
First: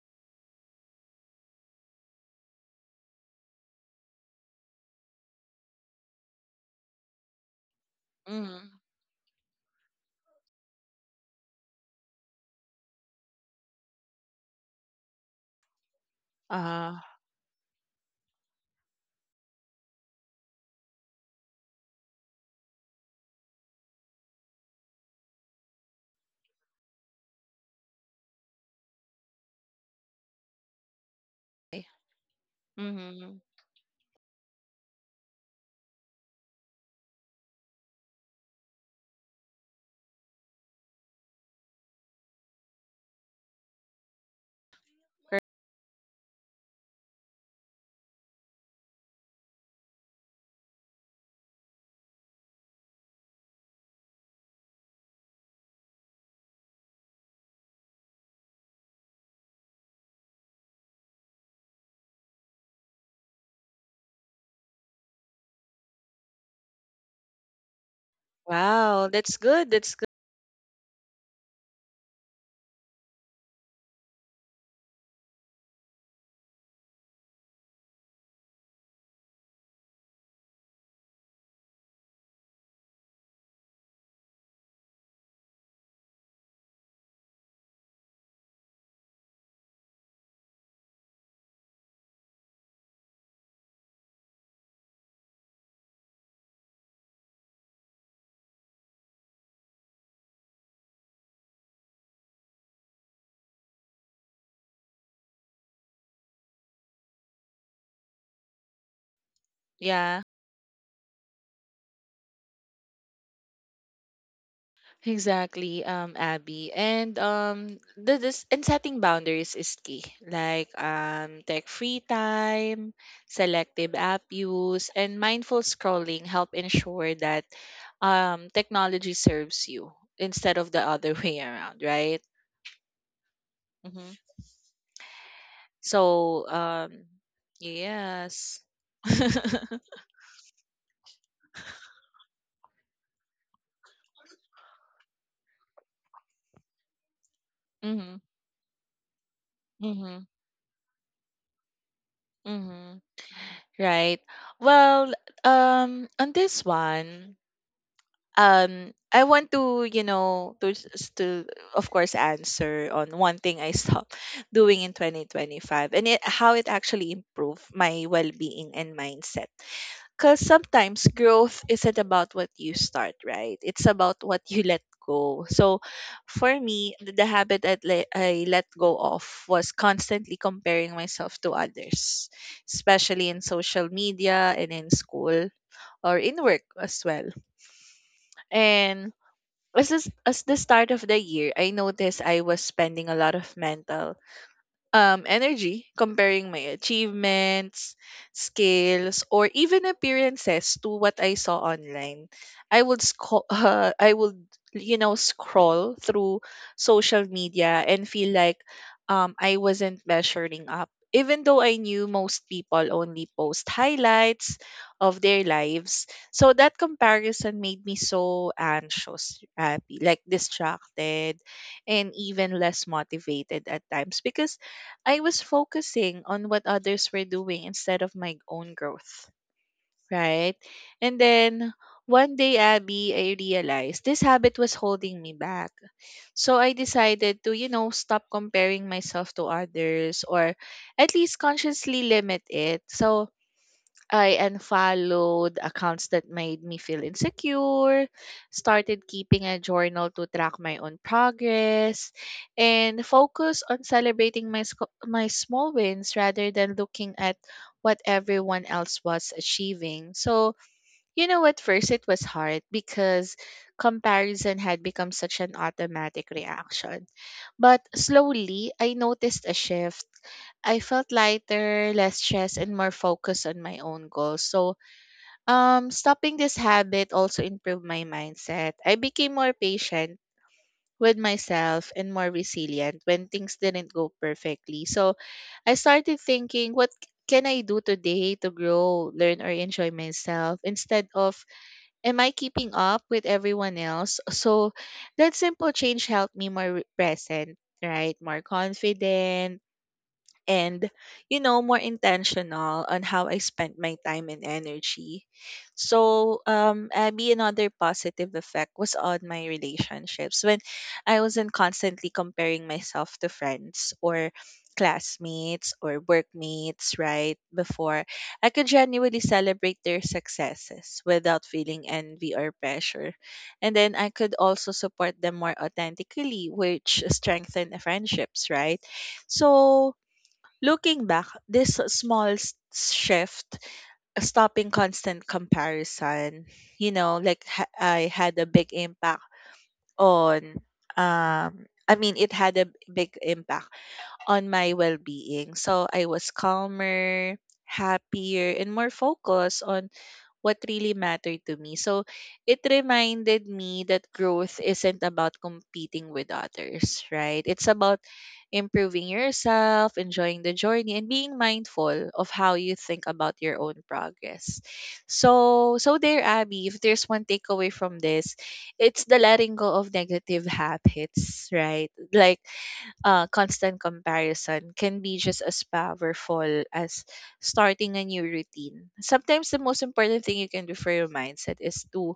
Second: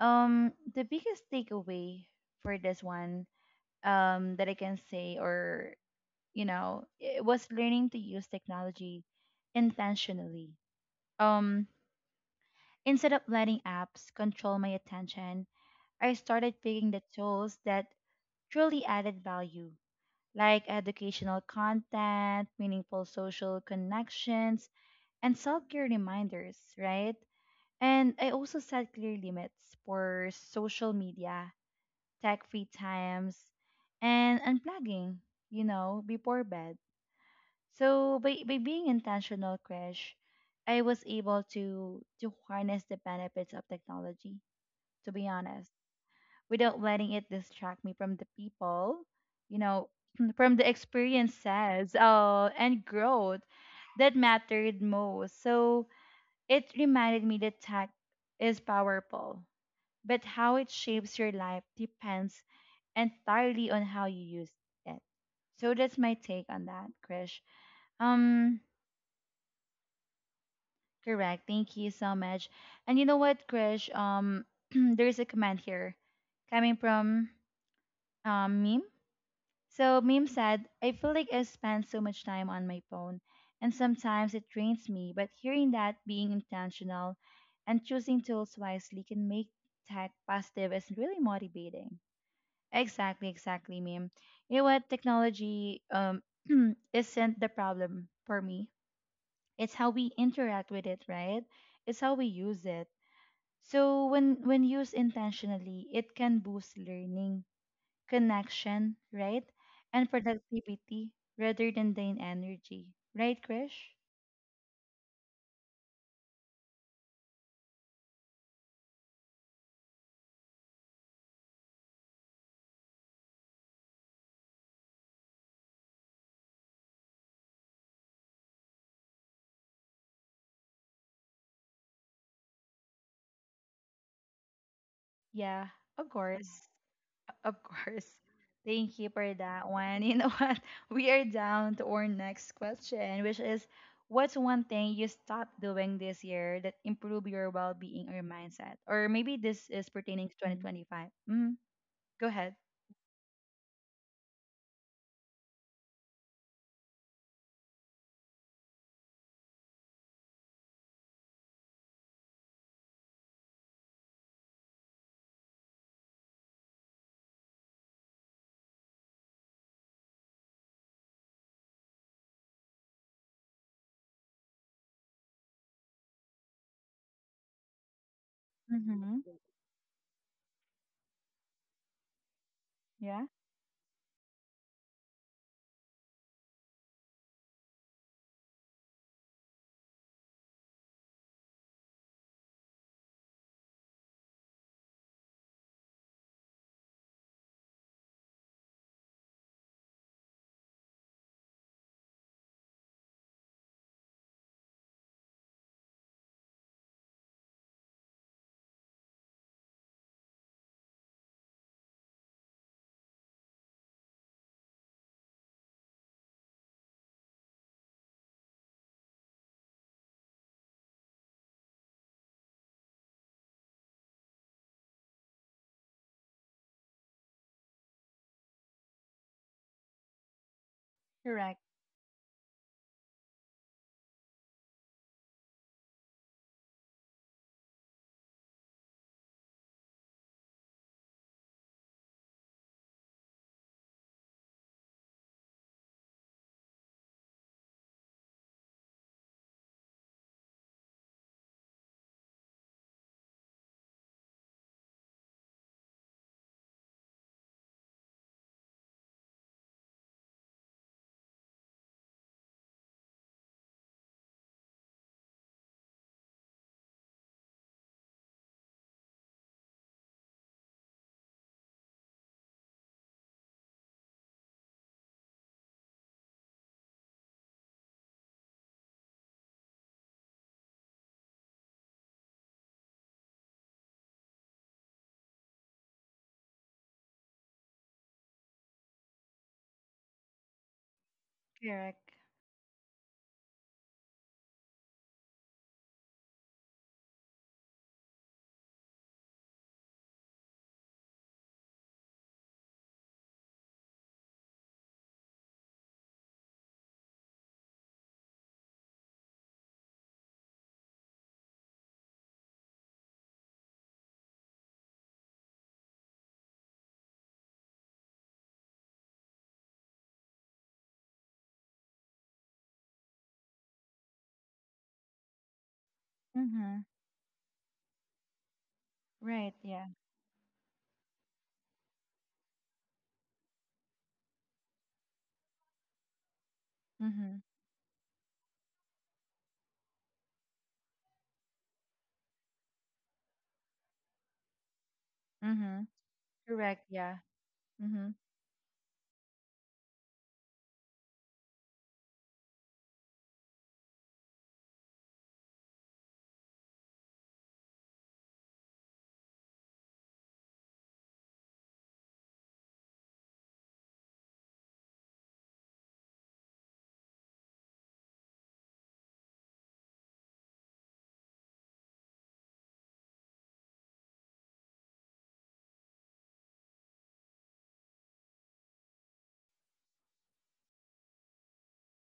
A: The biggest takeaway for this one, that I can say, or you know, it was learning to use
B: Mm-hmm.
A: technology intentionally. Um, Instead of letting apps control my attention, I started picking
B: Uh,
A: the tools that truly added value, like educational content, meaningful social connections, and self care reminders, right? And I also set clear limits for social media,
B: okay.
A: tech free times,
B: Mm-hmm.
A: and unplugging, you know, before bed. So by being intentional, Krish, I was able to harness the benefits of technology, to be honest, without letting it distract me from the people, you know, [clears throat] from the experiences, and growth that mattered most. So it reminded me that tech is powerful, but how it shapes your life depends entirely on how you use it. So that's my take on that, Krish. Um,
B: Wow, that's good. That's good.
A: Correct. Thank you so much. And you know what, Krish? [clears throat] There's a comment here coming from Meme. So Meme said, I feel like I spend so much time on my phone and sometimes it drains me, but hearing that being intentional and choosing tools wisely can make tech positive is really motivating. Exactly, exactly, Meme. You know what? Technology [clears throat] isn't the problem for me. It's how we interact with it, right? It's how we use it. So when used intentionally, it can boost learning, connection, right? And
B: Yeah.
A: productivity rather than drain energy. Right, Krish?
B: Exactly, Abby. And the this and setting boundaries is key. Like tech free time, selective app use, and mindful scrolling help ensure that technology serves you instead of the other [laughs] way around, right? Hmm.
A: Yeah, of course.
B: So um,
A: Of course.
B: yes.
A: Thank you
B: [laughs]
A: for that one. You know [laughs] what? We are down to our next question, which is, what's one thing you stopped doing this year that improved your well-being
B: Mm-hmm.
A: or mindset? Or maybe this is pertaining
B: Mm-hmm.
A: to 2025. Mm, go ahead.
B: Mm-hmm. Right. Well, on this one, I want to, you know, to s- to of course answer on one thing I stopped [laughs] doing in 2025, and it, how it actually improved my well-being and mindset, because sometimes growth isn't about what you start, right, it's about what you let go. So for me, the habit that I let go of
A: Mm-hmm.
B: was constantly comparing myself to others,
A: Yeah.
B: especially in social media and in school or in work as well. And as the start of the year, I noticed I was spending a lot of mental energy comparing my achievements, skills, or even appearances to what I saw online. [laughs] I would, you know, scroll through social media and feel like I wasn't measuring up, even though I knew most people only post highlights of their lives. So that comparison made me so anxious, happy, like distracted, and even less motivated at times, because I was focusing on what others were doing instead of my own growth, right? And
A: Correct.
B: then one day, Abby, I realized this habit was holding me back. So I decided to, you know, stop comparing myself to others, or at least consciously limit it. So I unfollowed accounts that made me feel insecure, started keeping a journal to track my own progress, and focus on celebrating my small wins rather than looking at what everyone else was achieving. So, you know, at first it was hard because comparison had become such an automatic reaction. But slowly, I noticed a shift. I felt lighter, less stressed, and more focused on my own goals. So, stopping this habit also improved my mindset. I became more patient with myself and more resilient when things didn't go perfectly. So I started thinking, what can I do today to grow, learn, or enjoy myself, instead of,
A: Correct.
B: am I keeping up with everyone else? So that simple change helped me more present, right? More confident and, you know, more intentional on how I spent my time and energy. So, Abby, another positive effect was on my relationships. When I wasn't constantly comparing myself to friends or classmates or workmates, right, before, I could genuinely celebrate their successes without feeling envy or pressure. And then I could also support them more authentically,
A: Mm-hmm.
B: which strengthened the friendships, right?
A: Right. Yeah.
B: So, looking back, this small shift, stopping constant comparison, you know,
A: Mm-hmm.
B: like I had a big impact on, um, I mean, it had a big impact on my well being.
A: Mm-hmm.
B: So I was
A: Correct. Yeah.
B: calmer,
A: Mm-hmm.
B: happier, and more focused on what really mattered to me. So it reminded me that growth isn't about competing with others, right? It's about improving yourself, enjoying the journey, and being mindful of how you think about your own progress. So, so there, Abby, if there's one takeaway from this, it's the letting go of negative habits, right? Like constant comparison can be just as powerful as starting a new routine. Sometimes the most important thing you can do for your mindset is to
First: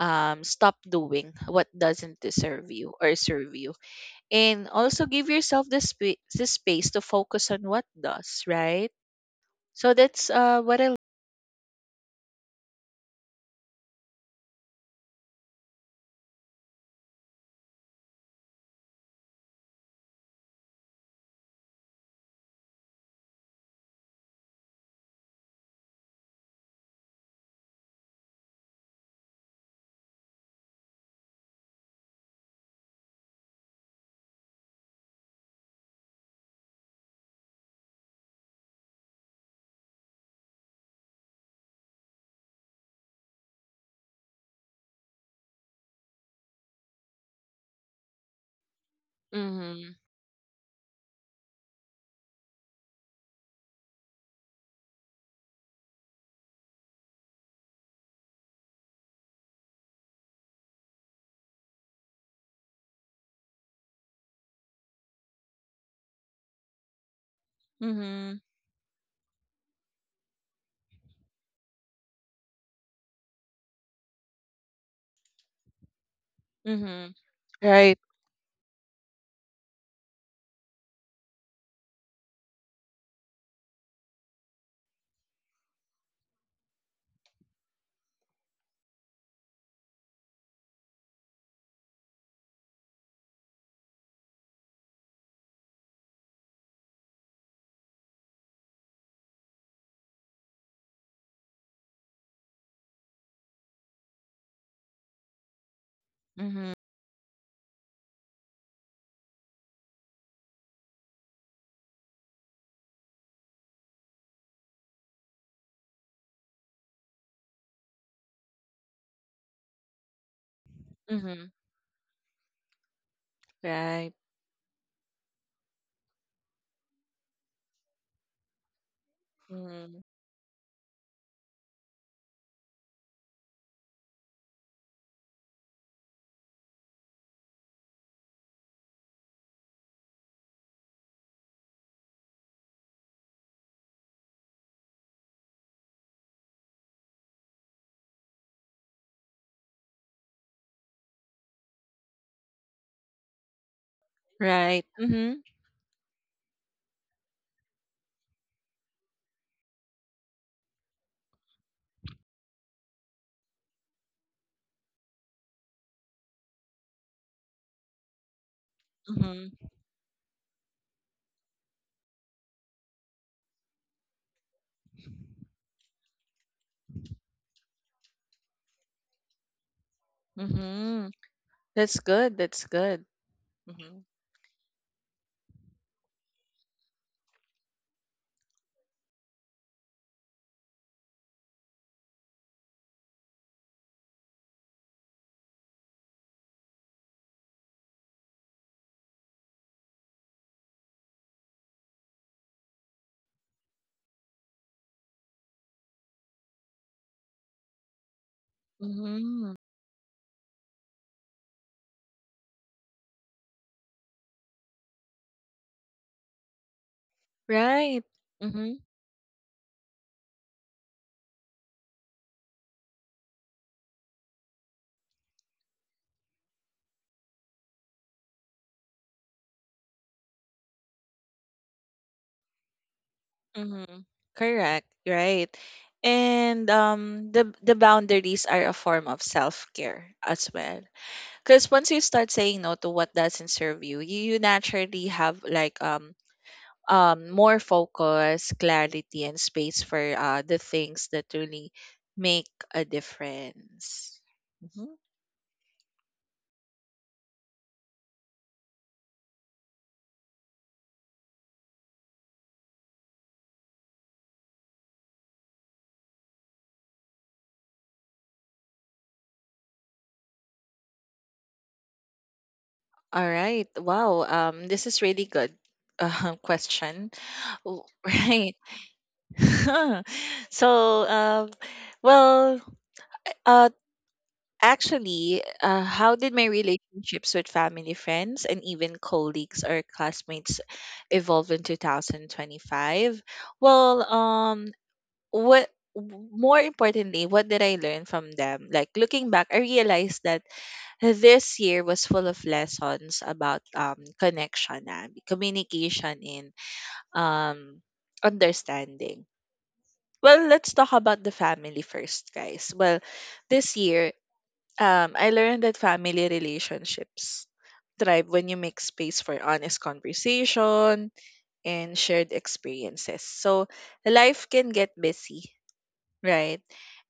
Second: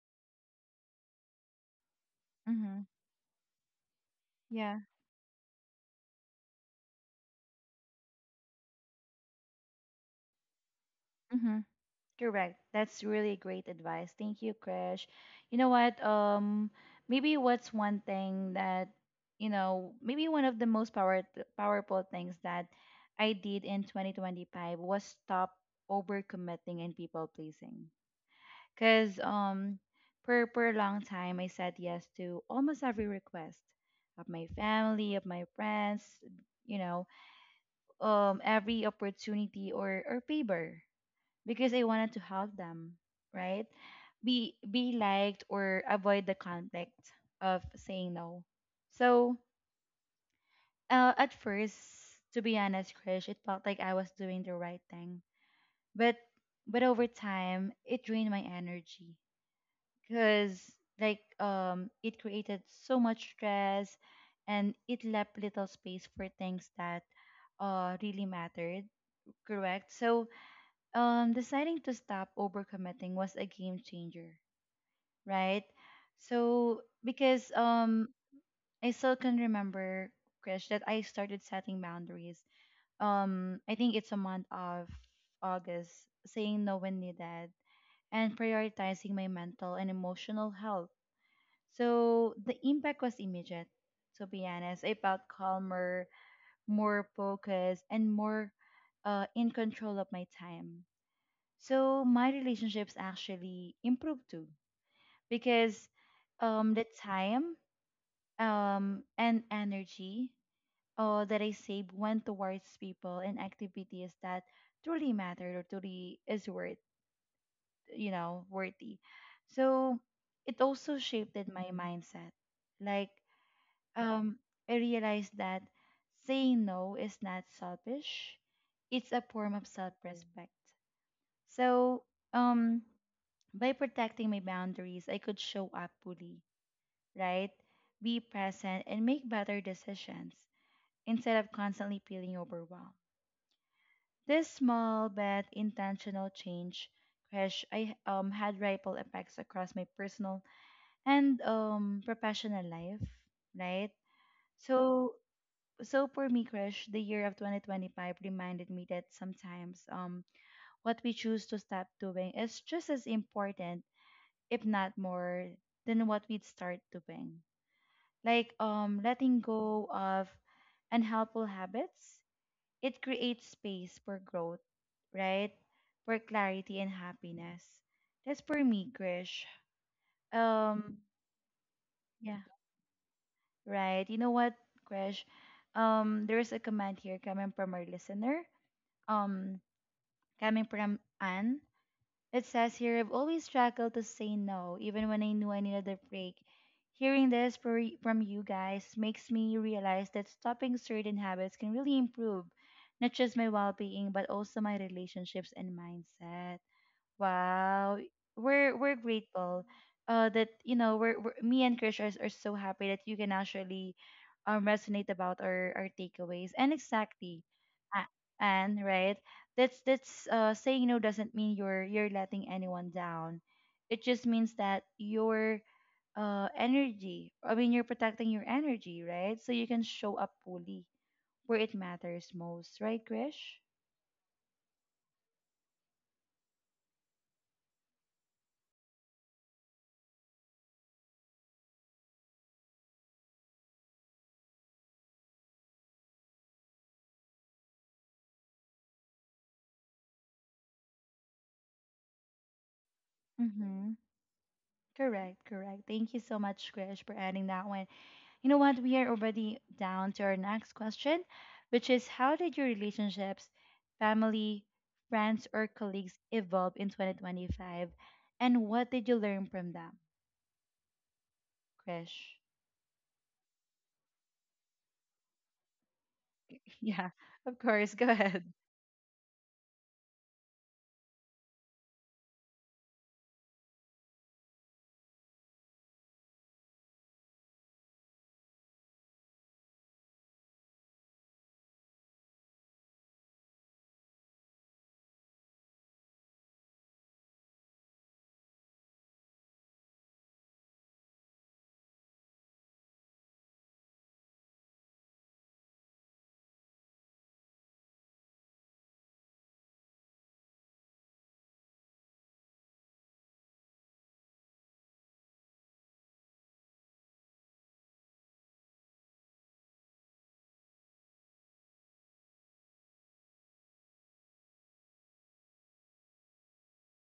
B: stop doing what doesn't deserve
A: Mm-hmm.
B: you or serve you. And
A: Yeah.
B: also give yourself the space to focus on what does, right? So that's what I.
A: Mm-hmm. Correct. That's really great advice. Thank you, Krish. You know what? Maybe what's one thing that, you know, maybe one of the most power powerful things that I did in 2025 was stop overcommitting and people pleasing. Because for a long time, I said yes to almost every request of my family, of my friends, you know, every opportunity or favor, because I wanted to help them, right? Be liked, or avoid the conflict of saying no. So
B: Mm-hmm.
A: at first, to be honest, Krish, it felt like I was doing the right thing. But over time, it drained my energy, because like it created so much stress and it left little space for things that really
B: Mm-hmm.
A: mattered. Correct. So deciding to stop overcommitting was a game changer, right? So
B: Mm-hmm.
A: because
B: Right.
A: I still can remember, Krish, that I started setting boundaries. I think it's a month of August, saying no when needed, and prioritizing my mental and emotional health. So the impact was immediate, to be honest. I felt calmer, more focused, and more in control of my time. So my relationships actually improved too, because
B: Mm-hmm.
A: the time, and energy that I saved went towards people and activities that truly mattered, or truly is worth, you know, worthy. So it also shaped
B: Mm-hmm.
A: my mindset. Like
B: Right.
A: um, I realized that saying no is not selfish, it's a form of self
B: Mm-hmm.
A: respect. So, um, by protecting my boundaries, I could show up fully, right? Be present and make better decisions instead of constantly feeling overwhelmed. This small but intentional change, crash, I had ripple effects across my personal and, professional life, right?
B: Right.
A: So
B: Mm-hmm.
A: for me, Krish, the year of 2025 reminded me that sometimes what we choose to stop doing is just as important, if not more, than what we'd start doing. Like letting
B: Mm-hmm.
A: go of unhelpful habits, it creates space for growth, right? For clarity and happiness. That's for me, Krish. Um
B: Mm-hmm. That's good.
A: yeah,
B: That's good. Mhm.
A: right. You know what, Krish? There's a comment here coming from our listener. Um Coming from Anne, it says here, I've always struggled to say no, even when I knew I needed a break. Hearing this for, from you guys makes me realize that stopping certain habits can really improve not just my well being, but also my relationships and mindset. Wow, we're
B: Mhm.
A: grateful that you know we're me and Krish are so happy that you can actually resonate about our takeaways and exactly,
B: Right.
A: a- and
B: Mhm.
A: right. That's saying no doesn't mean you're letting anyone down. It just means that your energy. I mean, you're protecting your energy, right? So you can show up fully where it matters most, right, Krish?
B: Mhm. Correct. Right. And the boundaries are a form of self-care as well. Cuz once you start saying no to what doesn't serve you, you naturally have like more focus, clarity and space for the things that really make a
A: Mm-hmm.
B: difference. Mhm.
A: Correct, correct. Thank you so much, Krish, for adding that one. You know what? We are already down to our next question, which is, how did your relationships, family, friends, or colleagues evolve in 2025? And what did you learn from them, Krish?
B: All right. Wow. Um, this is really good [laughs]
A: [laughs] Yeah,
B: question.
A: of
B: W-
A: course.
B: [laughs]
A: Go ahead.
B: Right. [laughs] So, um, well, uh, actually, how did my relationships with family, friends, and even colleagues or classmates evolve in 2025? Well, what more importantly, what did I learn from them? Like, looking back, I realized that this year was full of lessons about connection and communication and um, understanding. Well, let's talk about the family first, guys. Well, this year, I learned that family relationships thrive when you make space for honest conversation and shared experiences. So, life can get busy, right?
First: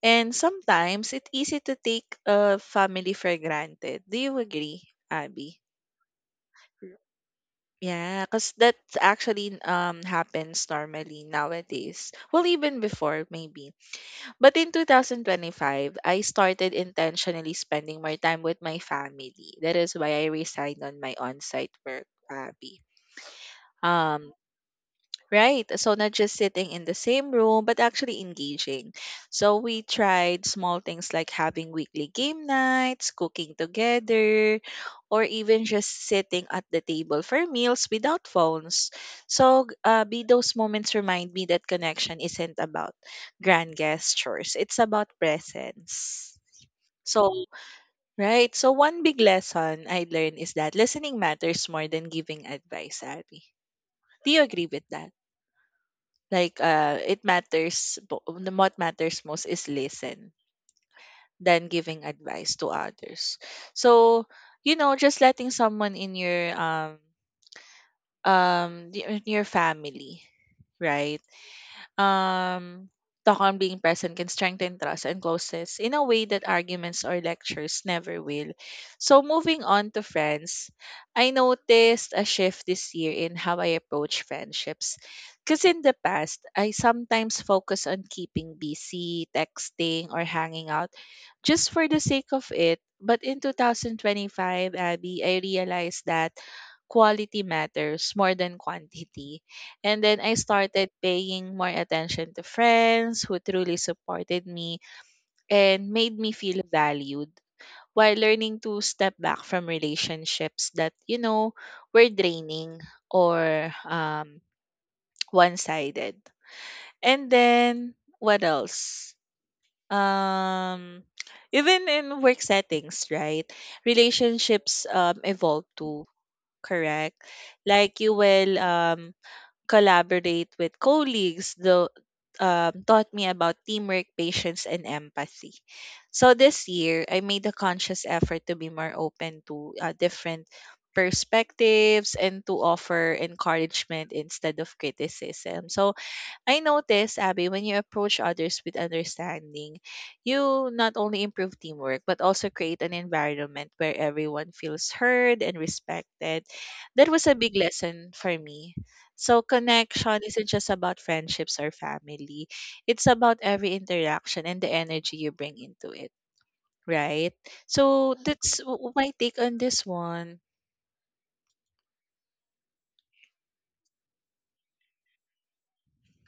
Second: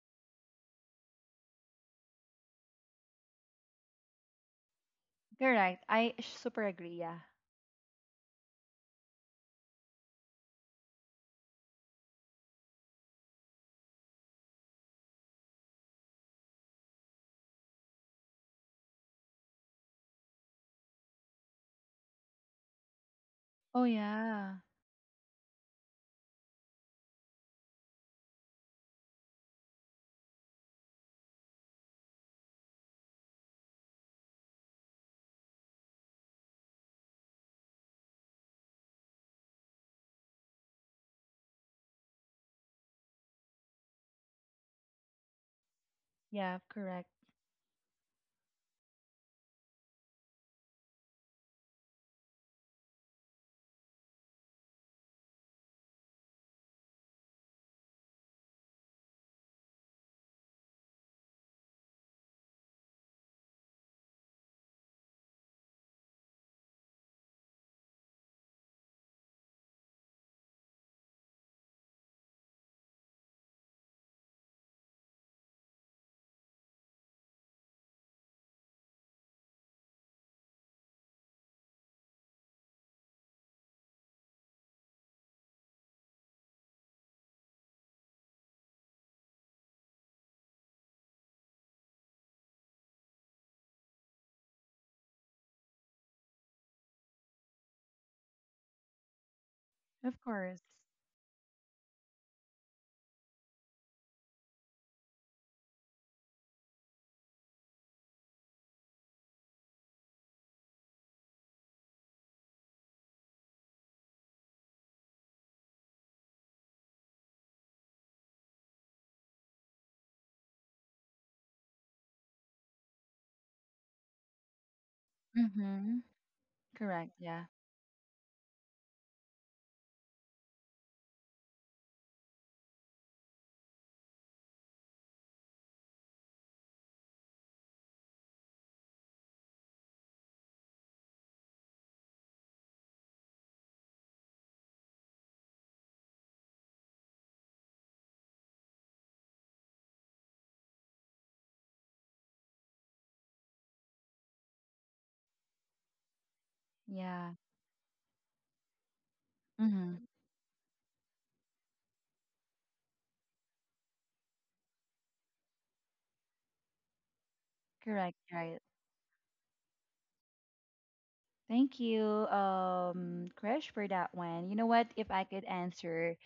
B: And sometimes it's easy to take a family for granted. Do you agree, Abby?
A: Correct. I super agree. Yeah.
B: Yeah, because that actually happens normally nowadays. Well, even before, maybe. But in 2025, I started intentionally spending more time with my family. That is why I resigned on my on-site work, Abby.
A: Oh,
B: Um,
A: yeah.
B: Right. So not just sitting in the same room, but actually engaging. So we tried small things like having weekly game nights, cooking together, or even just sitting at the table for meals without phones. So g- be those moments remind me that connection isn't about grand gestures. It's about presence.
A: Yeah, correct.
B: So, right. So one big lesson I learned is that listening matters more than giving advice, Abby. Do you agree with that? Like it matters. What matters most is listen than giving advice to others. So, you know, just letting someone in your in your family, right, um, talk on being present can strengthen trust and closeness in a way that arguments or lectures never will. So, moving on to friends, I noticed a shift this year in how I approach friendships. Because in the past, I sometimes focus on keeping busy, texting, or hanging out just for the sake of it. But in 2025, Abby, I realized that quality matters more than quantity. And
A: Of
B: then I
A: course.
B: started paying more attention to friends who truly supported me and made me feel valued, while learning to step back from relationships that, you know, were draining or one sided. And then what else? Um, even in work settings, right, relationships evolve
A: Mm-hmm.
B: too,
A: Correct.
B: correct?
A: Yeah.
B: Like you will collaborate with colleagues, though taught me about teamwork, patience, and empathy. So this year, I made a conscious effort to be more open to different perspectives and to offer encouragement instead of criticism. So I notice, Abby, when you approach others with understanding, you not only improve teamwork, but also create an environment where everyone feels heard and respected. That was
A: Yeah.
B: a big lesson for me. So,
A: Mm-hmm.
B: connection isn't just about friendships or family, it's about every interaction and the energy you bring into it, right? So,
A: Correct.
B: that's
A: Right.
B: my take on this one.
A: Thank you, Krish, for that one. You know what? If I could answer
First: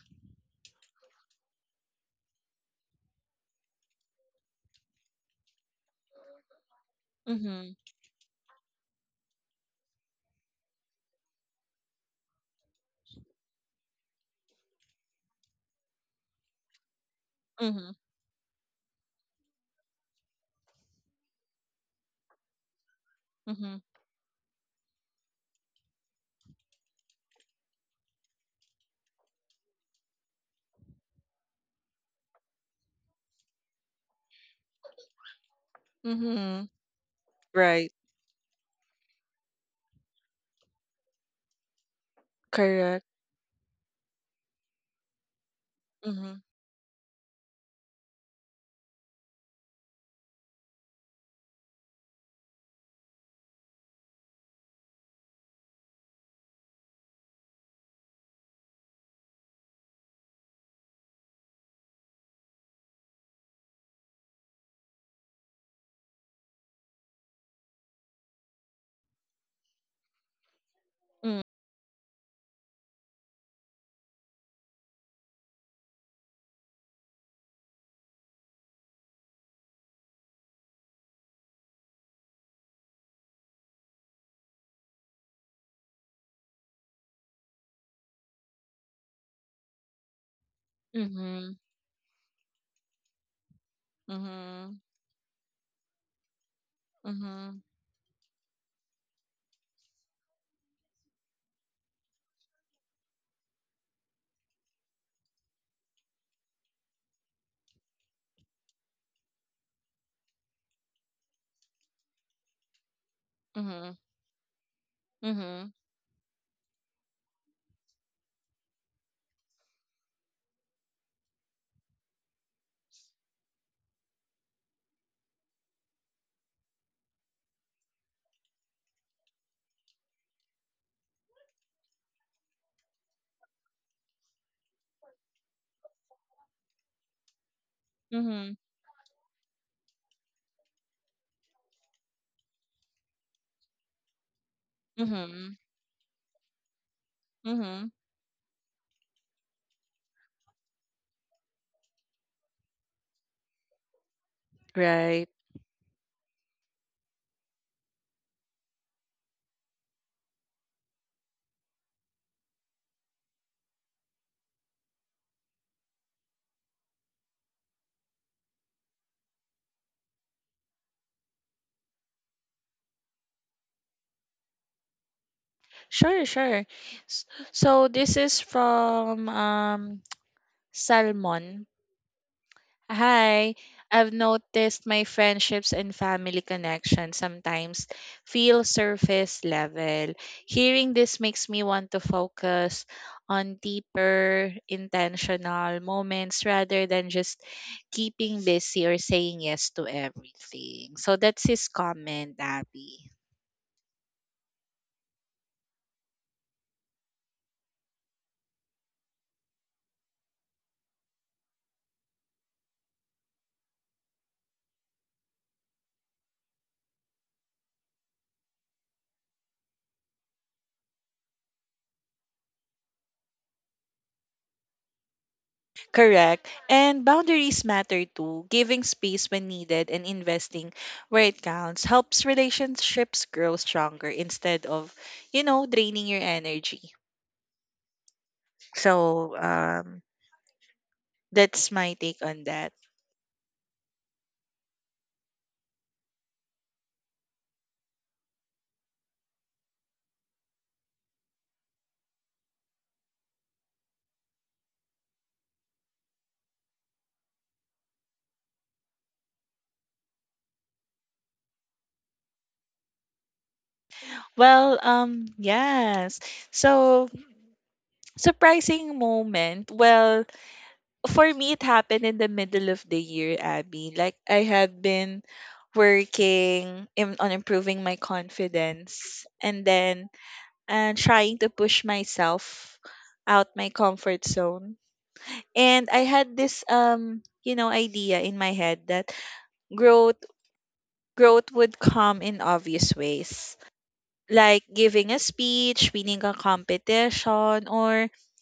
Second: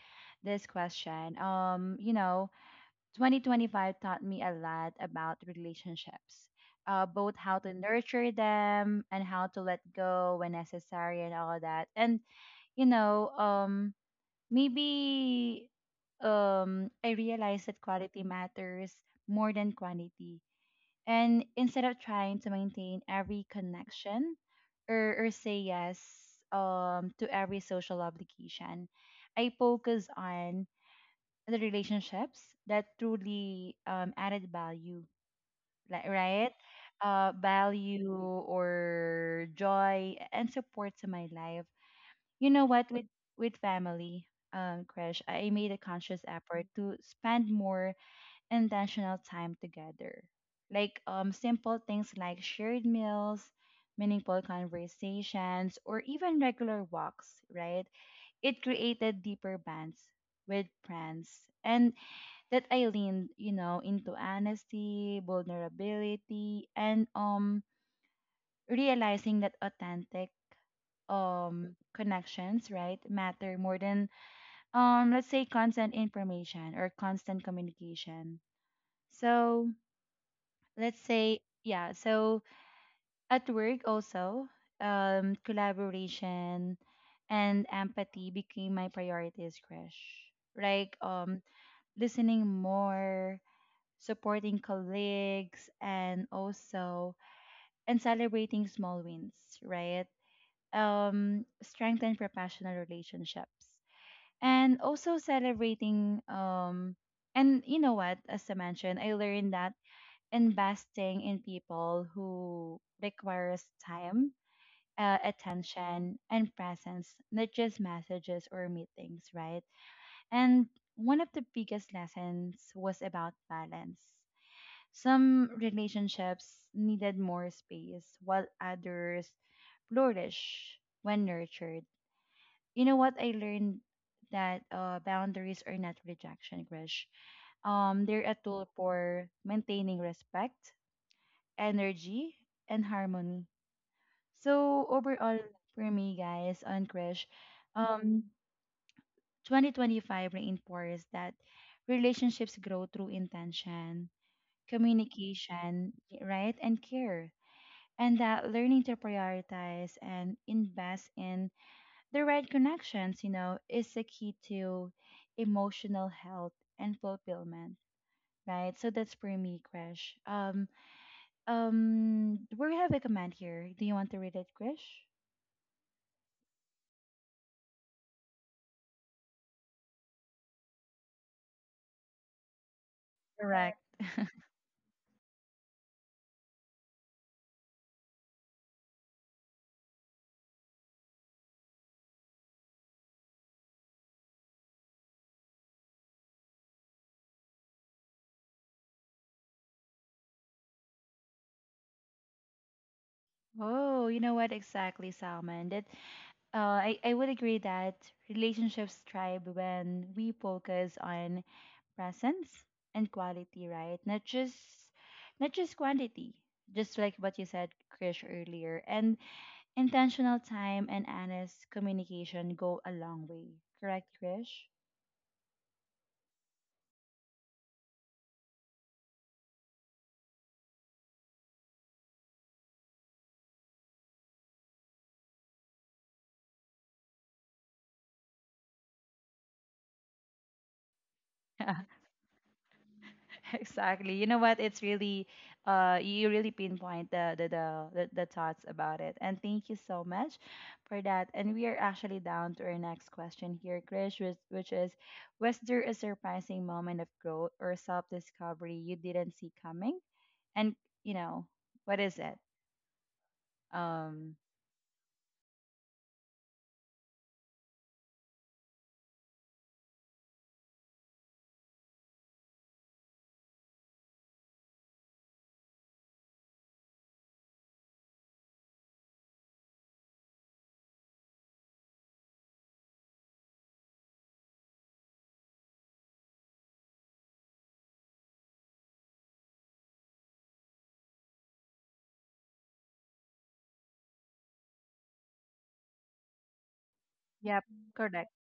A: this question, you know, 2025 taught me a lot about relationships, both how
B: Mm-hmm,
A: to nurture them and how to let go when necessary and all that. And, you know, maybe I realized that
B: mm-hmm,
A: quality matters more than quantity, and instead of trying to maintain every
B: mm-hmm,
A: connection or say yes to every social obligation, I focus on the relationships that truly added value, like, right?
B: mm-hmm. Right,
A: Value or joy and support to my life. You know what?
B: correct.
A: With family, crash, I made a conscious
B: Mm-hmm,
A: effort to spend more intentional time together. Simple things like shared meals, meaningful conversations, or even regular walks, right? It created deeper bonds with friends. And that I leaned, into honesty, vulnerability, and realizing that authentic connections, right, matter more than let's say constant information or constant communication. So let's say yeah so at work also, collaboration and empathy became my priorities, crash, like
B: mm-hmm.
A: listening more, supporting
B: Mhm,
A: colleagues, and also
B: mhm,
A: and celebrating small wins, right? Strengthen professional relationships and also celebrating, and you know what, as I mentioned, I learned that investing in people who requires
B: mhm,
A: time,
B: mhm,
A: attention, and presence, not just messages or meetings, right? And one of the biggest lessons was about balance. Some relationships needed more space, while others flourish when nurtured. You know what I learned, that boundaries are not rejection, Krish. They're a
B: mhm,
A: tool for maintaining respect, energy, and harmony. So overall,
B: mhm,
A: for me, guys, on Krish,
B: mhm.
A: um, 2025 reinforced that relationships grow through intention,
B: Right.
A: communication, right, and care. And that learning to prioritize and invest in the right connections, you know, is the key to emotional health and fulfillment, right? So that's for me, Krish. We have a comment here. Do you want to read it, Krish?
B: Sure, sure. S- So this is from [tsk] Salmon. Hi,
A: Correct.
B: I've noticed my friendships and family connections sometimes feel surface level. Hearing this makes me want to focus on deeper, intentional moments rather than just keeping busy or saying yes to everything. So that's his comment, Abby.
A: Oh, you know what, exactly, Salman? That I would agree that relationships thrive when we focus on presence and quality, right? Not just quantity, just like what you said, Krish, earlier. And intentional time and honest communication go a long way. Correct, Krish?
B: Correct. And boundaries matter too. Giving space when needed and investing where it counts helps relationships grow stronger instead of, draining your energy. So, that's my
A: [laughs]
B: take on that.
A: [laughs] Exactly. You know what? It's really, you really pinpoint the thoughts about it. And thank you so much for that. And we are actually down to our next question here, Krish, which is, was there a surprising moment of growth or self discovery you didn't see coming? And you know, what is it? Um,
B: Well, yes. So, surprising moment. Well, for me, it happened in the middle of the year, Abby. Like, I had been on improving my confidence. And then and trying to push myself out my comfort zone. And I had this idea in my head that growth growth would come in obvious ways. Like giving a speech, winning a
A: Yep,
B: competition,
A: correct.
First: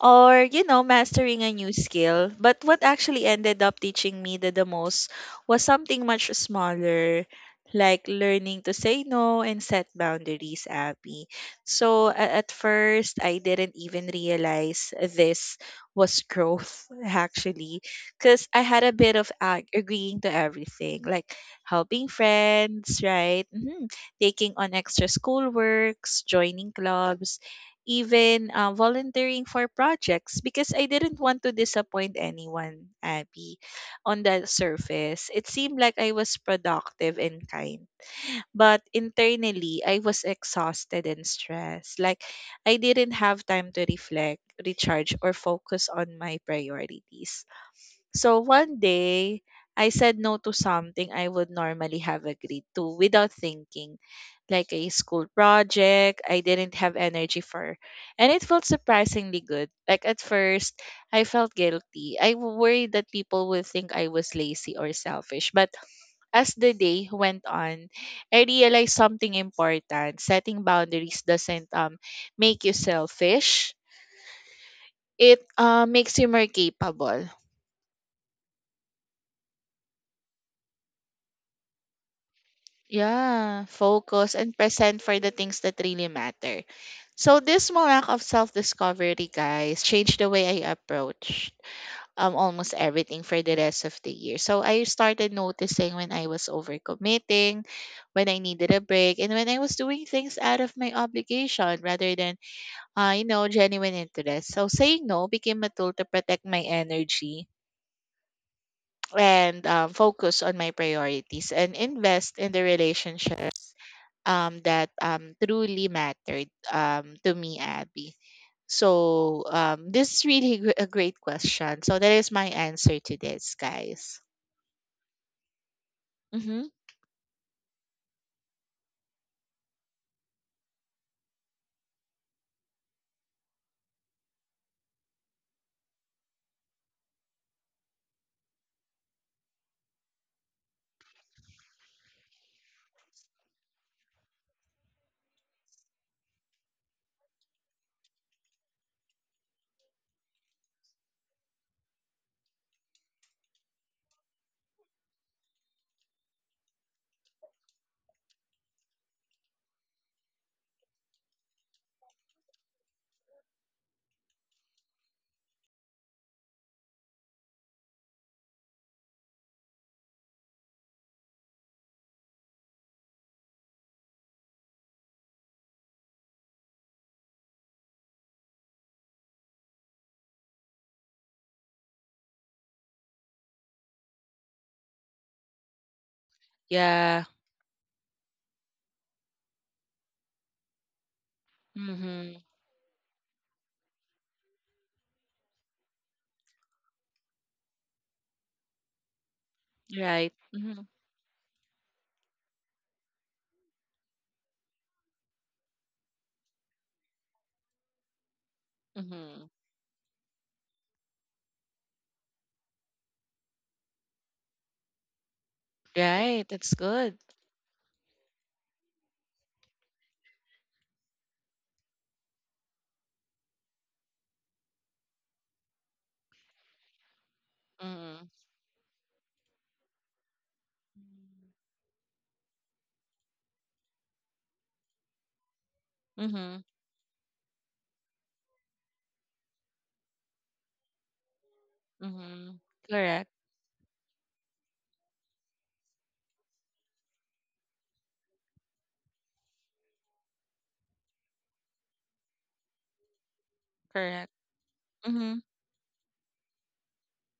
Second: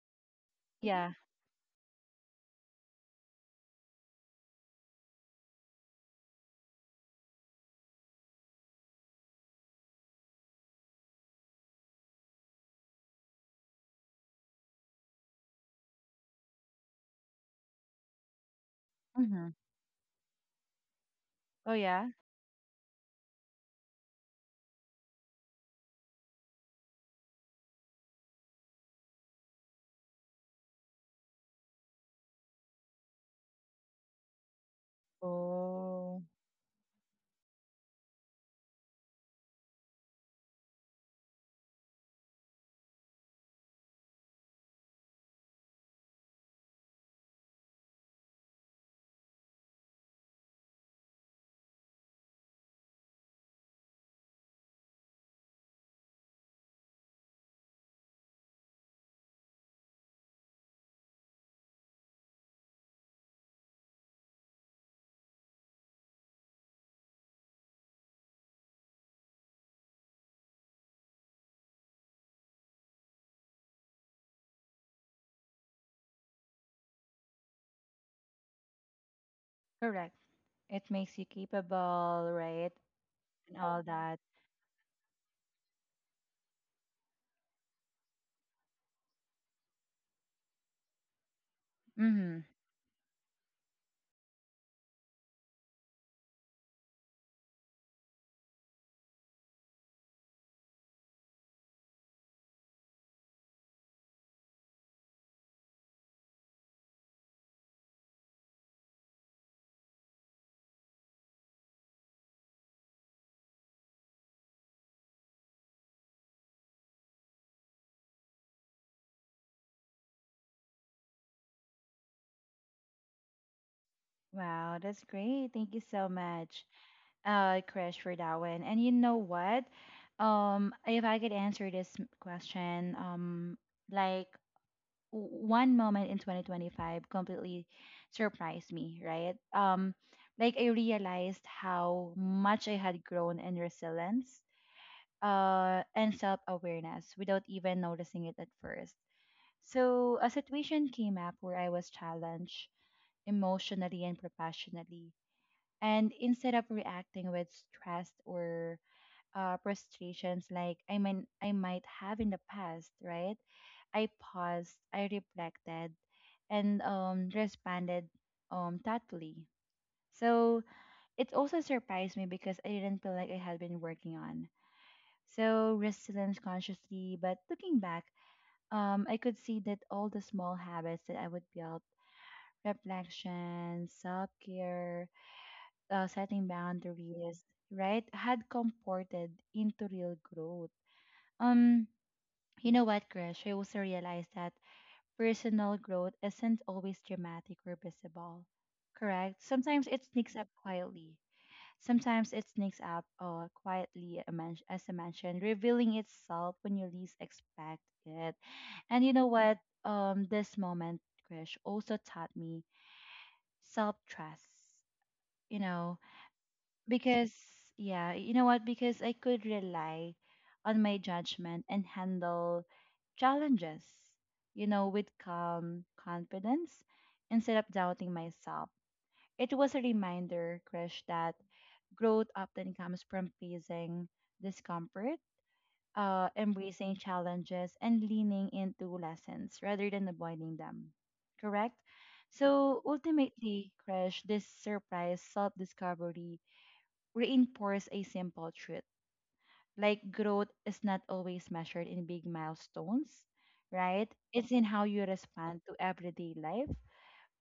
B: or
A: Yeah.
B: mastering a new skill, but what actually ended up teaching me the most was something much smaller, like learning to say no and set boundaries, Abby. So at first I didn't even realize this was growth [laughs] actually, because I had a bit of
A: Mm-hmm.
B: agreeing to everything, like
A: Oh
B: helping
A: yeah.
B: friends, right? Mhm. Taking on extra schoolworks, joining clubs, even volunteering for projects because I didn't want to disappoint anyone, Abby. On the surface, it seemed like I
A: Oh,
B: was productive and kind, but internally, I was exhausted and stressed. Like, I didn't have time to reflect, recharge, or focus on my priorities. So, one day, I said no to something I would normally have agreed to without thinking, like a school project I didn't have energy for, and it felt surprisingly good. Like at first, I felt guilty. I worried that people would think I was lazy or selfish. But as the day went on, I realized something important. Setting boundaries doesn't make you selfish. It makes you more capable.
A: correct. It makes you capable, right? And
B: Yeah,
A: all that.
B: focus and present for the things that really matter. So this small act of self-discovery, guys, changed the way I approached
A: Mm-hmm.
B: almost everything for the rest of the year. So I started noticing when I was overcommitting, when I needed a break, and when I was doing things out of my obligation rather than genuine interest. So saying no became a tool to protect my energy and focus on my priorities and invest in the relationship that truly mattered to me, Abby. So this is really a great question. So that is my answer to this, guys.
A: Wow, that's great. Thank you so much,
B: Mm-hmm.
A: Krish, for that one. And you know what? If I could answer this question, like one moment in 2025 completely surprised me, right? Like I realized how much I had grown in resilience, and self-awareness without even noticing it at first. So a situation came up where I was challenged emotionally and professionally, and instead of reacting with stress or frustrations like I mean I might have in the past, right? I paused, I reflected, and responded thoughtfully. So it also surprised me because I didn't feel like I had been working on. So resilience consciously, but looking back, I could see that all the small habits that I would build, reflection, self care, setting
B: Yeah.
A: boundaries, right, had comported into real growth. Um,
B: Mm-hmm.
A: you know what, Krish? I also realized that personal growth isn't always dramatic or visible, correct? Sometimes it
B: Right.
A: sneaks up
B: Mm-hmm.
A: quietly. Sometimes it sneaks up, quietly, as I mentioned, revealing itself when you least expect it. And you know
B: Mm-hmm.
A: what? This moment, Krish, also taught me self trust. You know,
B: Right. That's good.
A: because yeah you know what because I could rely on my judgment and handle challenges, you know, with calm confidence instead of doubting
B: Mm-hmm.
A: myself. It was a reminder, Krish, that growth often comes from facing discomfort,
B: Mm-hmm.
A: embracing challenges and leaning into lessons rather than avoiding them. Correct?
B: Mm-hmm.
A: So
B: Correct.
A: ultimately, Krish, this surprise self-discovery reinforce a simple truth, like growth is not always measured in big milestones, right?
B: Correct.
A: It's in how you
B: Mm-hmm.
A: respond to everyday life,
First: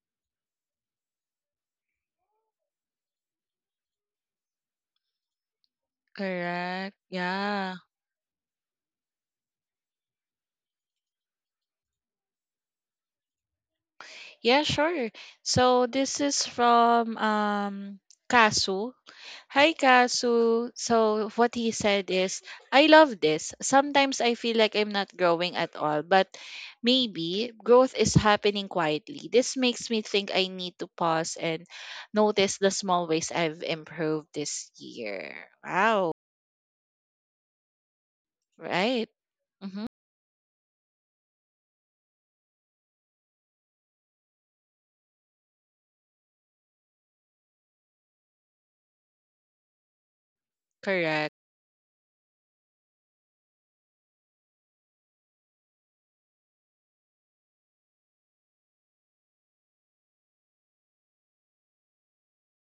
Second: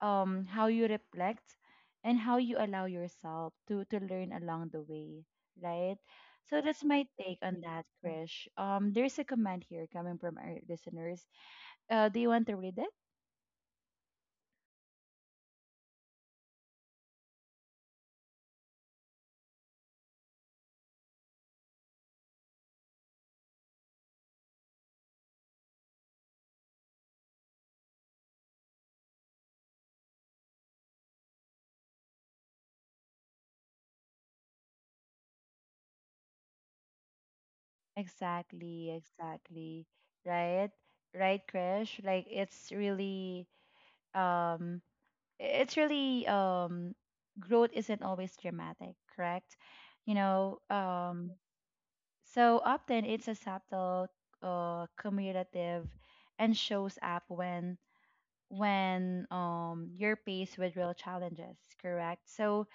A: how you reflect, and how you allow yourself to learn along the way, right? So that's
B: Correct.
A: my take on
B: Yeah.
A: that, Krish. There's a comment here coming from our listeners. Do you want to read it?
B: Yeah, sure. So this is from Kasu. Hi, Kasu. So, what he said is, I love this. Sometimes I feel like I'm not growing at all, but maybe growth is happening quietly. This makes me think I need to pause and notice the small ways I've improved this year. Wow.
A: Exactly,
B: Right?
A: exactly.
B: Mm-hmm.
A: Right. Right, Krish, like it's really, um it's really um growth isn't always dramatic, correct? You know,
B: Correct.
A: um, so often it's a subtle, cumulative, and shows up when you're faced with real challenges, correct? So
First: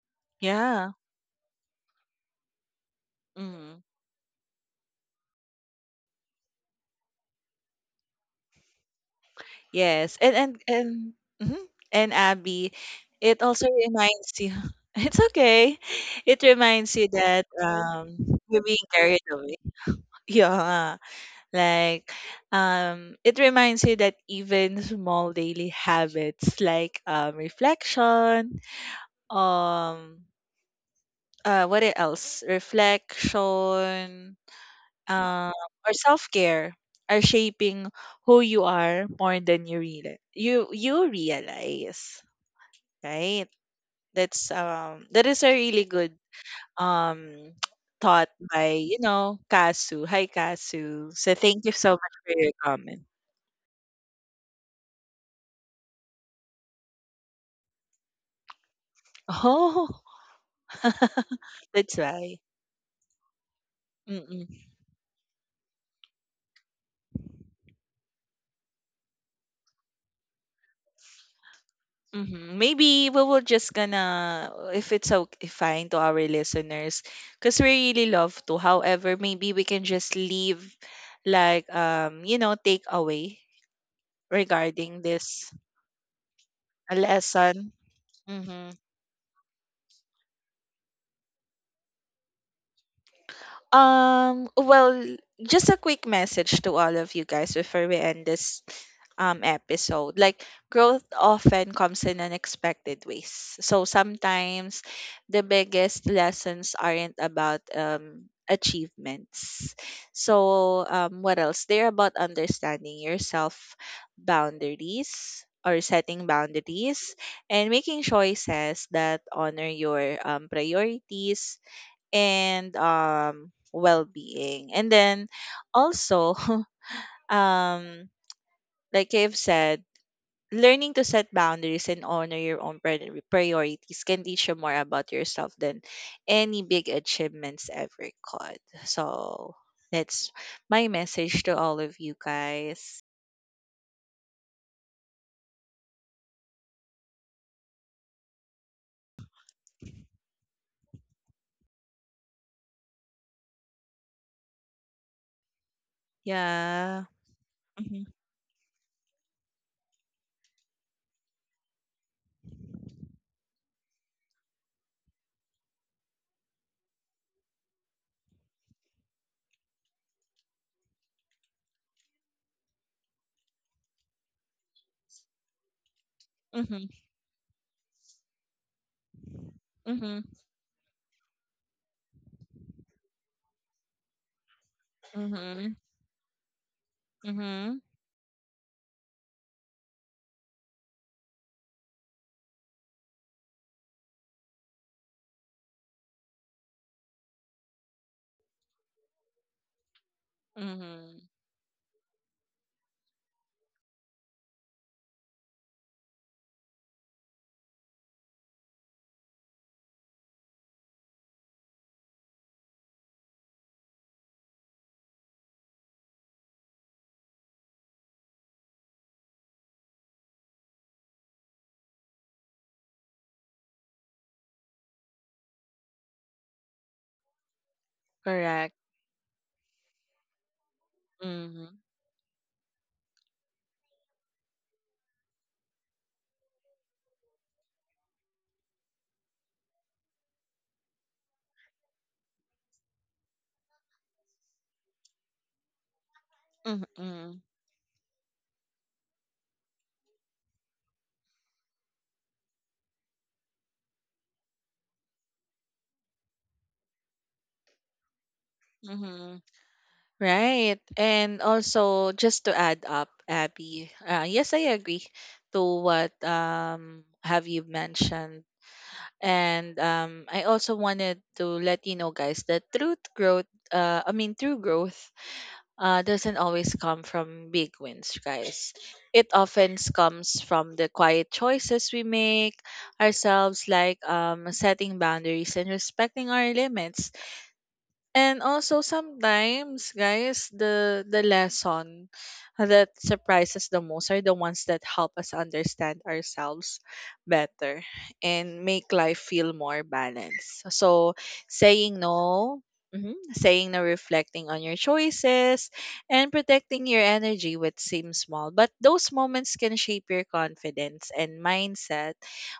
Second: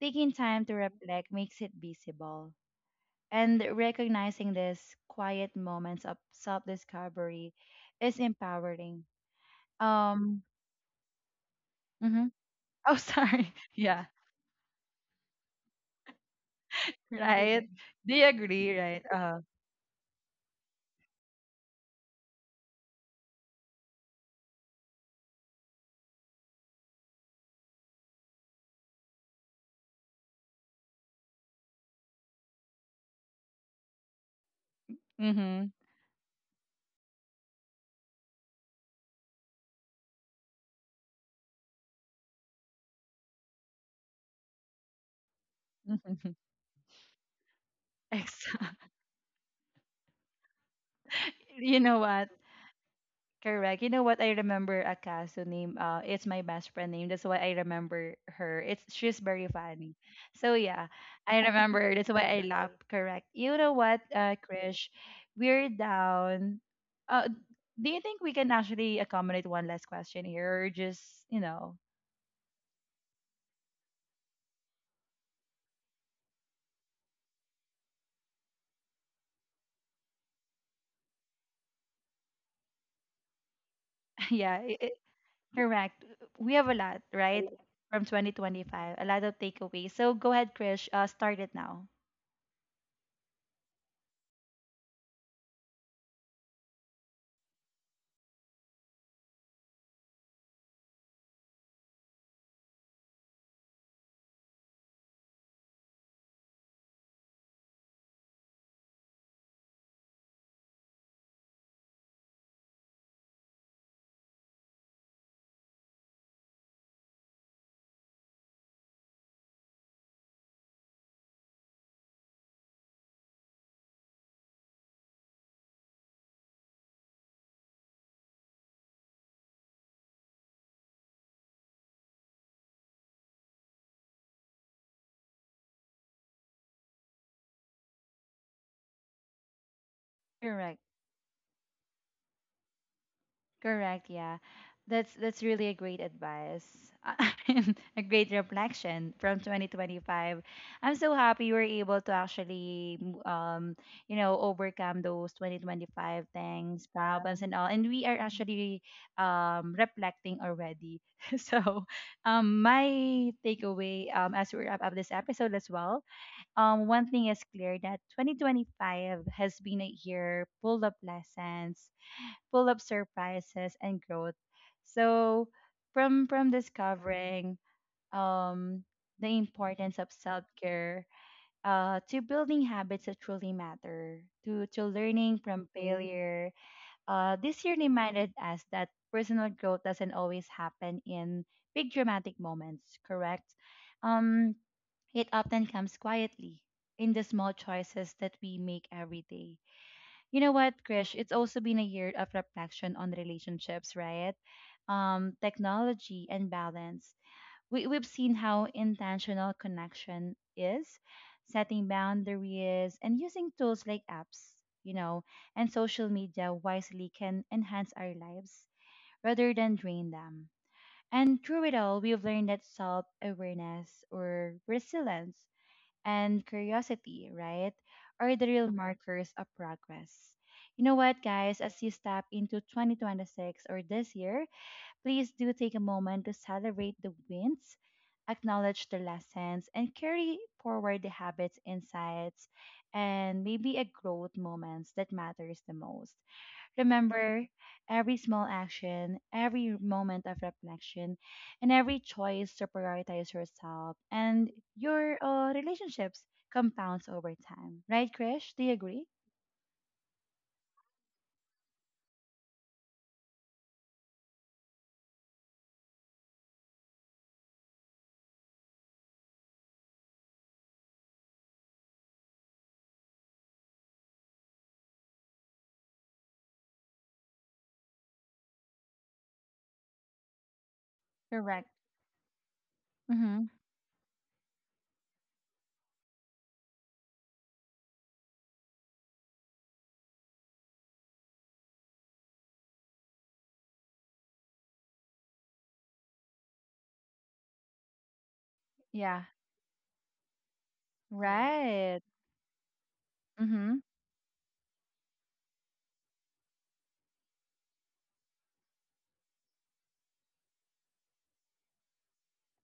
A: taking time to
B: Yeah.
A: reflect makes it visible, and
B: Mm.
A: recognizing these quiet moments of self-discovery is empowering.
B: Yes, and
A: Um,
B: and and mhm, and
A: mhm.
B: Abby,
A: Oh, [laughs]
B: it
A: sorry,
B: also
A: yeah.
B: reminds you. [laughs] It's okay. It reminds you that
A: Right? [laughs] They
B: you're
A: agree,
B: being
A: right?
B: carried away. [laughs] Yeah, like it reminds you that even small daily habits like reflection, um uh, what else? Reflection, um,
A: Mm-hmm.
B: or self-care are shaping who you are more than you realize, right? That's that is a really good
A: [laughs]
B: um [tsk] thought
A: Exactly.
B: by Kasu. Hi, Kasu, so thank you
A: You
B: so
A: know
B: much
A: what?
B: for your comment.
A: Correct. You know what? I remember a Akaso name. It's my best friend name. That's why I remember her. It's she's very
B: Oh
A: funny. So yeah,
B: [laughs]
A: I remember.
B: that's
A: That's why I
B: right.
A: love. [laughs] Correct. You know what, Krish? We're down. Uh, do you think we can actually accommodate one last question here, or just you know,
B: Mhm. Maybe we will just gonna, if it's okay fine to our listeners, because we really love to. However, maybe we can just leave, like takeaway
A: [laughs] yeah?
B: regarding this,
A: Correct. We have a
B: a
A: lot, right?
B: lesson.
A: From
B: Mm-hmm.
A: 2025, a lot of takeaways. So go ahead, Krish. Start it now.
B: Well, just a quick message to all of you guys before we end this episode. Like growth often comes in unexpected ways. So sometimes the biggest lessons aren't about achievements. So what else? They're about understanding yourself, boundaries or setting boundaries, and making choices that honor your priorities and well-being. And then also [laughs] um like I've said, learning to set boundaries and honor your own priorities can teach you more about yourself than any big achievements ever could. So that's
A: Correct.
B: my message to all of you guys.
A: Correct. Yeah. That's really a great advice. [laughs] A great reflection from 2025. I'm so happy you were able to actually, um you know, overcome those 2025 things,
B: Yeah.
A: problems and all. And we
B: Mm-hmm.
A: are actually reflecting already. [laughs] So my takeaway, as we wrap up this episode as well, one thing is clear that 2025 has been a year full of lessons, full of surprises and growth. So, from
B: Mm-hmm.
A: discovering um, the importance of
B: Mm-hmm.
A: self care, to building habits that truly matter, to learning from
B: Mm-hmm.
A: failure, this year
B: Mm-hmm.
A: reminded us that personal growth doesn't always happen in big dramatic moments, correct? Um, it often comes quietly in the small choices that we make every day. You know what, Krish?
B: Mm-hmm.
A: It's also been a year of reflection on relationships, right? Technology and balance, we've seen how intentional connection is, setting boundaries and using tools like apps, you know, and social media wisely can enhance our lives rather than drain them. And through it all, we've learned that self awareness or resilience and curiosity, right, are the real
B: Correct.
A: markers of progress. You know what, guys,
B: Mm-hmm.
A: as you step into 2026 or this year, please do take a moment to celebrate the wins, acknowledge the lessons, and carry forward the habits, insights, and maybe a growth moments that matters the most.
B: Mm-hmm.
A: Remember, every small action, every moment of reflection, and every choice to prioritize yourself and your relationships compounds over time. Right, Krish? Do you agree?
B: Mm-hmm. Right. And also, just to add up, Abby, yes, I agree to what have you mentioned. And I also wanted to let you know, guys, that truth growth, I mean, true growth doesn't always come from big wins, guys. It often comes from the quiet
A: Correct.
B: choices we make
A: Mm-hmm.
B: ourselves, like setting boundaries and respecting our limits. And also sometimes, guys, the lesson that surprises the most are the ones that help us understand ourselves better and make
A: Yeah.
B: life feel more balanced. So
A: Right.
B: saying no, mhm, saying
A: Mm-hmm.
B: no, reflecting on your choices, and protecting your energy, which seems small, but those moments can shape your confidence and mindset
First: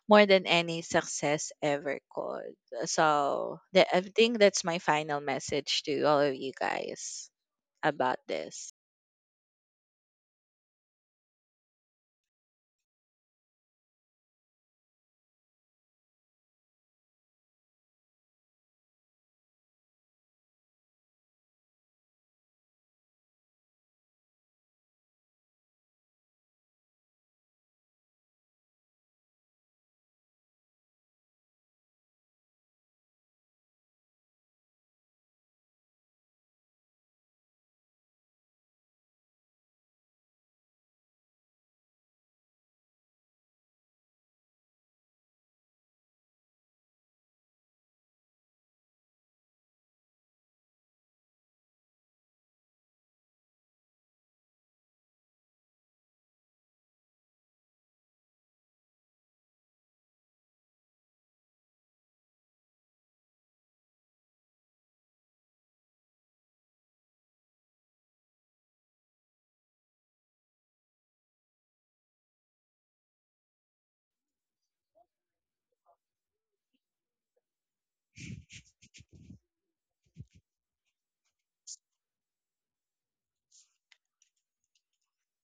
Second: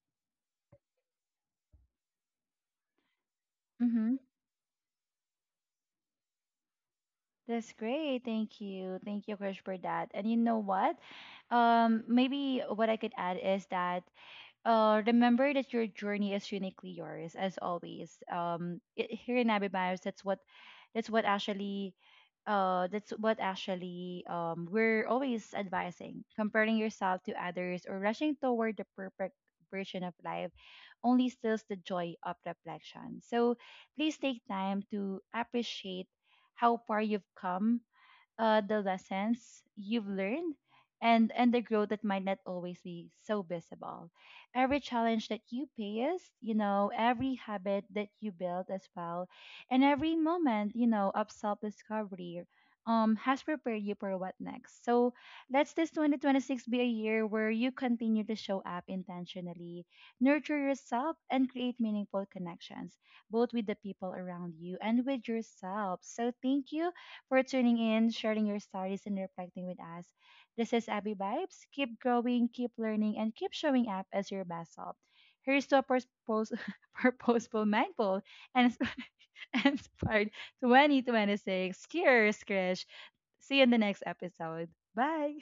B: more than any success ever could. So that, I
A: Mm-hmm.
B: think that's my final message to all of you guys
A: That's
B: about
A: great. Thank
B: this.
A: you. Thank you, Krish, for that. And you know what? Maybe what I could add is that, remember that your journey is uniquely yours, as always. It, here in Abby Bios, that's what actually that's what actually we're always advising. Comparing yourself to others or rushing toward the perfect version of life only steals the joy of reflection. So please take time to appreciate how far you've come, the lessons you've learned, and the growth that might not always be so visible. Every challenge that you faced, you know, every habit that you built as well, and every moment, you know, of self discovery, has prepared you for what next. So let this 2026 be a year where you continue to show up intentionally, nurture yourself, and create meaningful connections, both with the people around you and with yourself. So thank you for tuning in, sharing your stories, and reflecting with us. This is Abby Vibes. Keep growing, keep learning, and keep showing up as your best self. Here's to a [laughs] purposeful, mindful, and [laughs] inspired 2026. Cheers, Krish. See you in the next episode. Bye.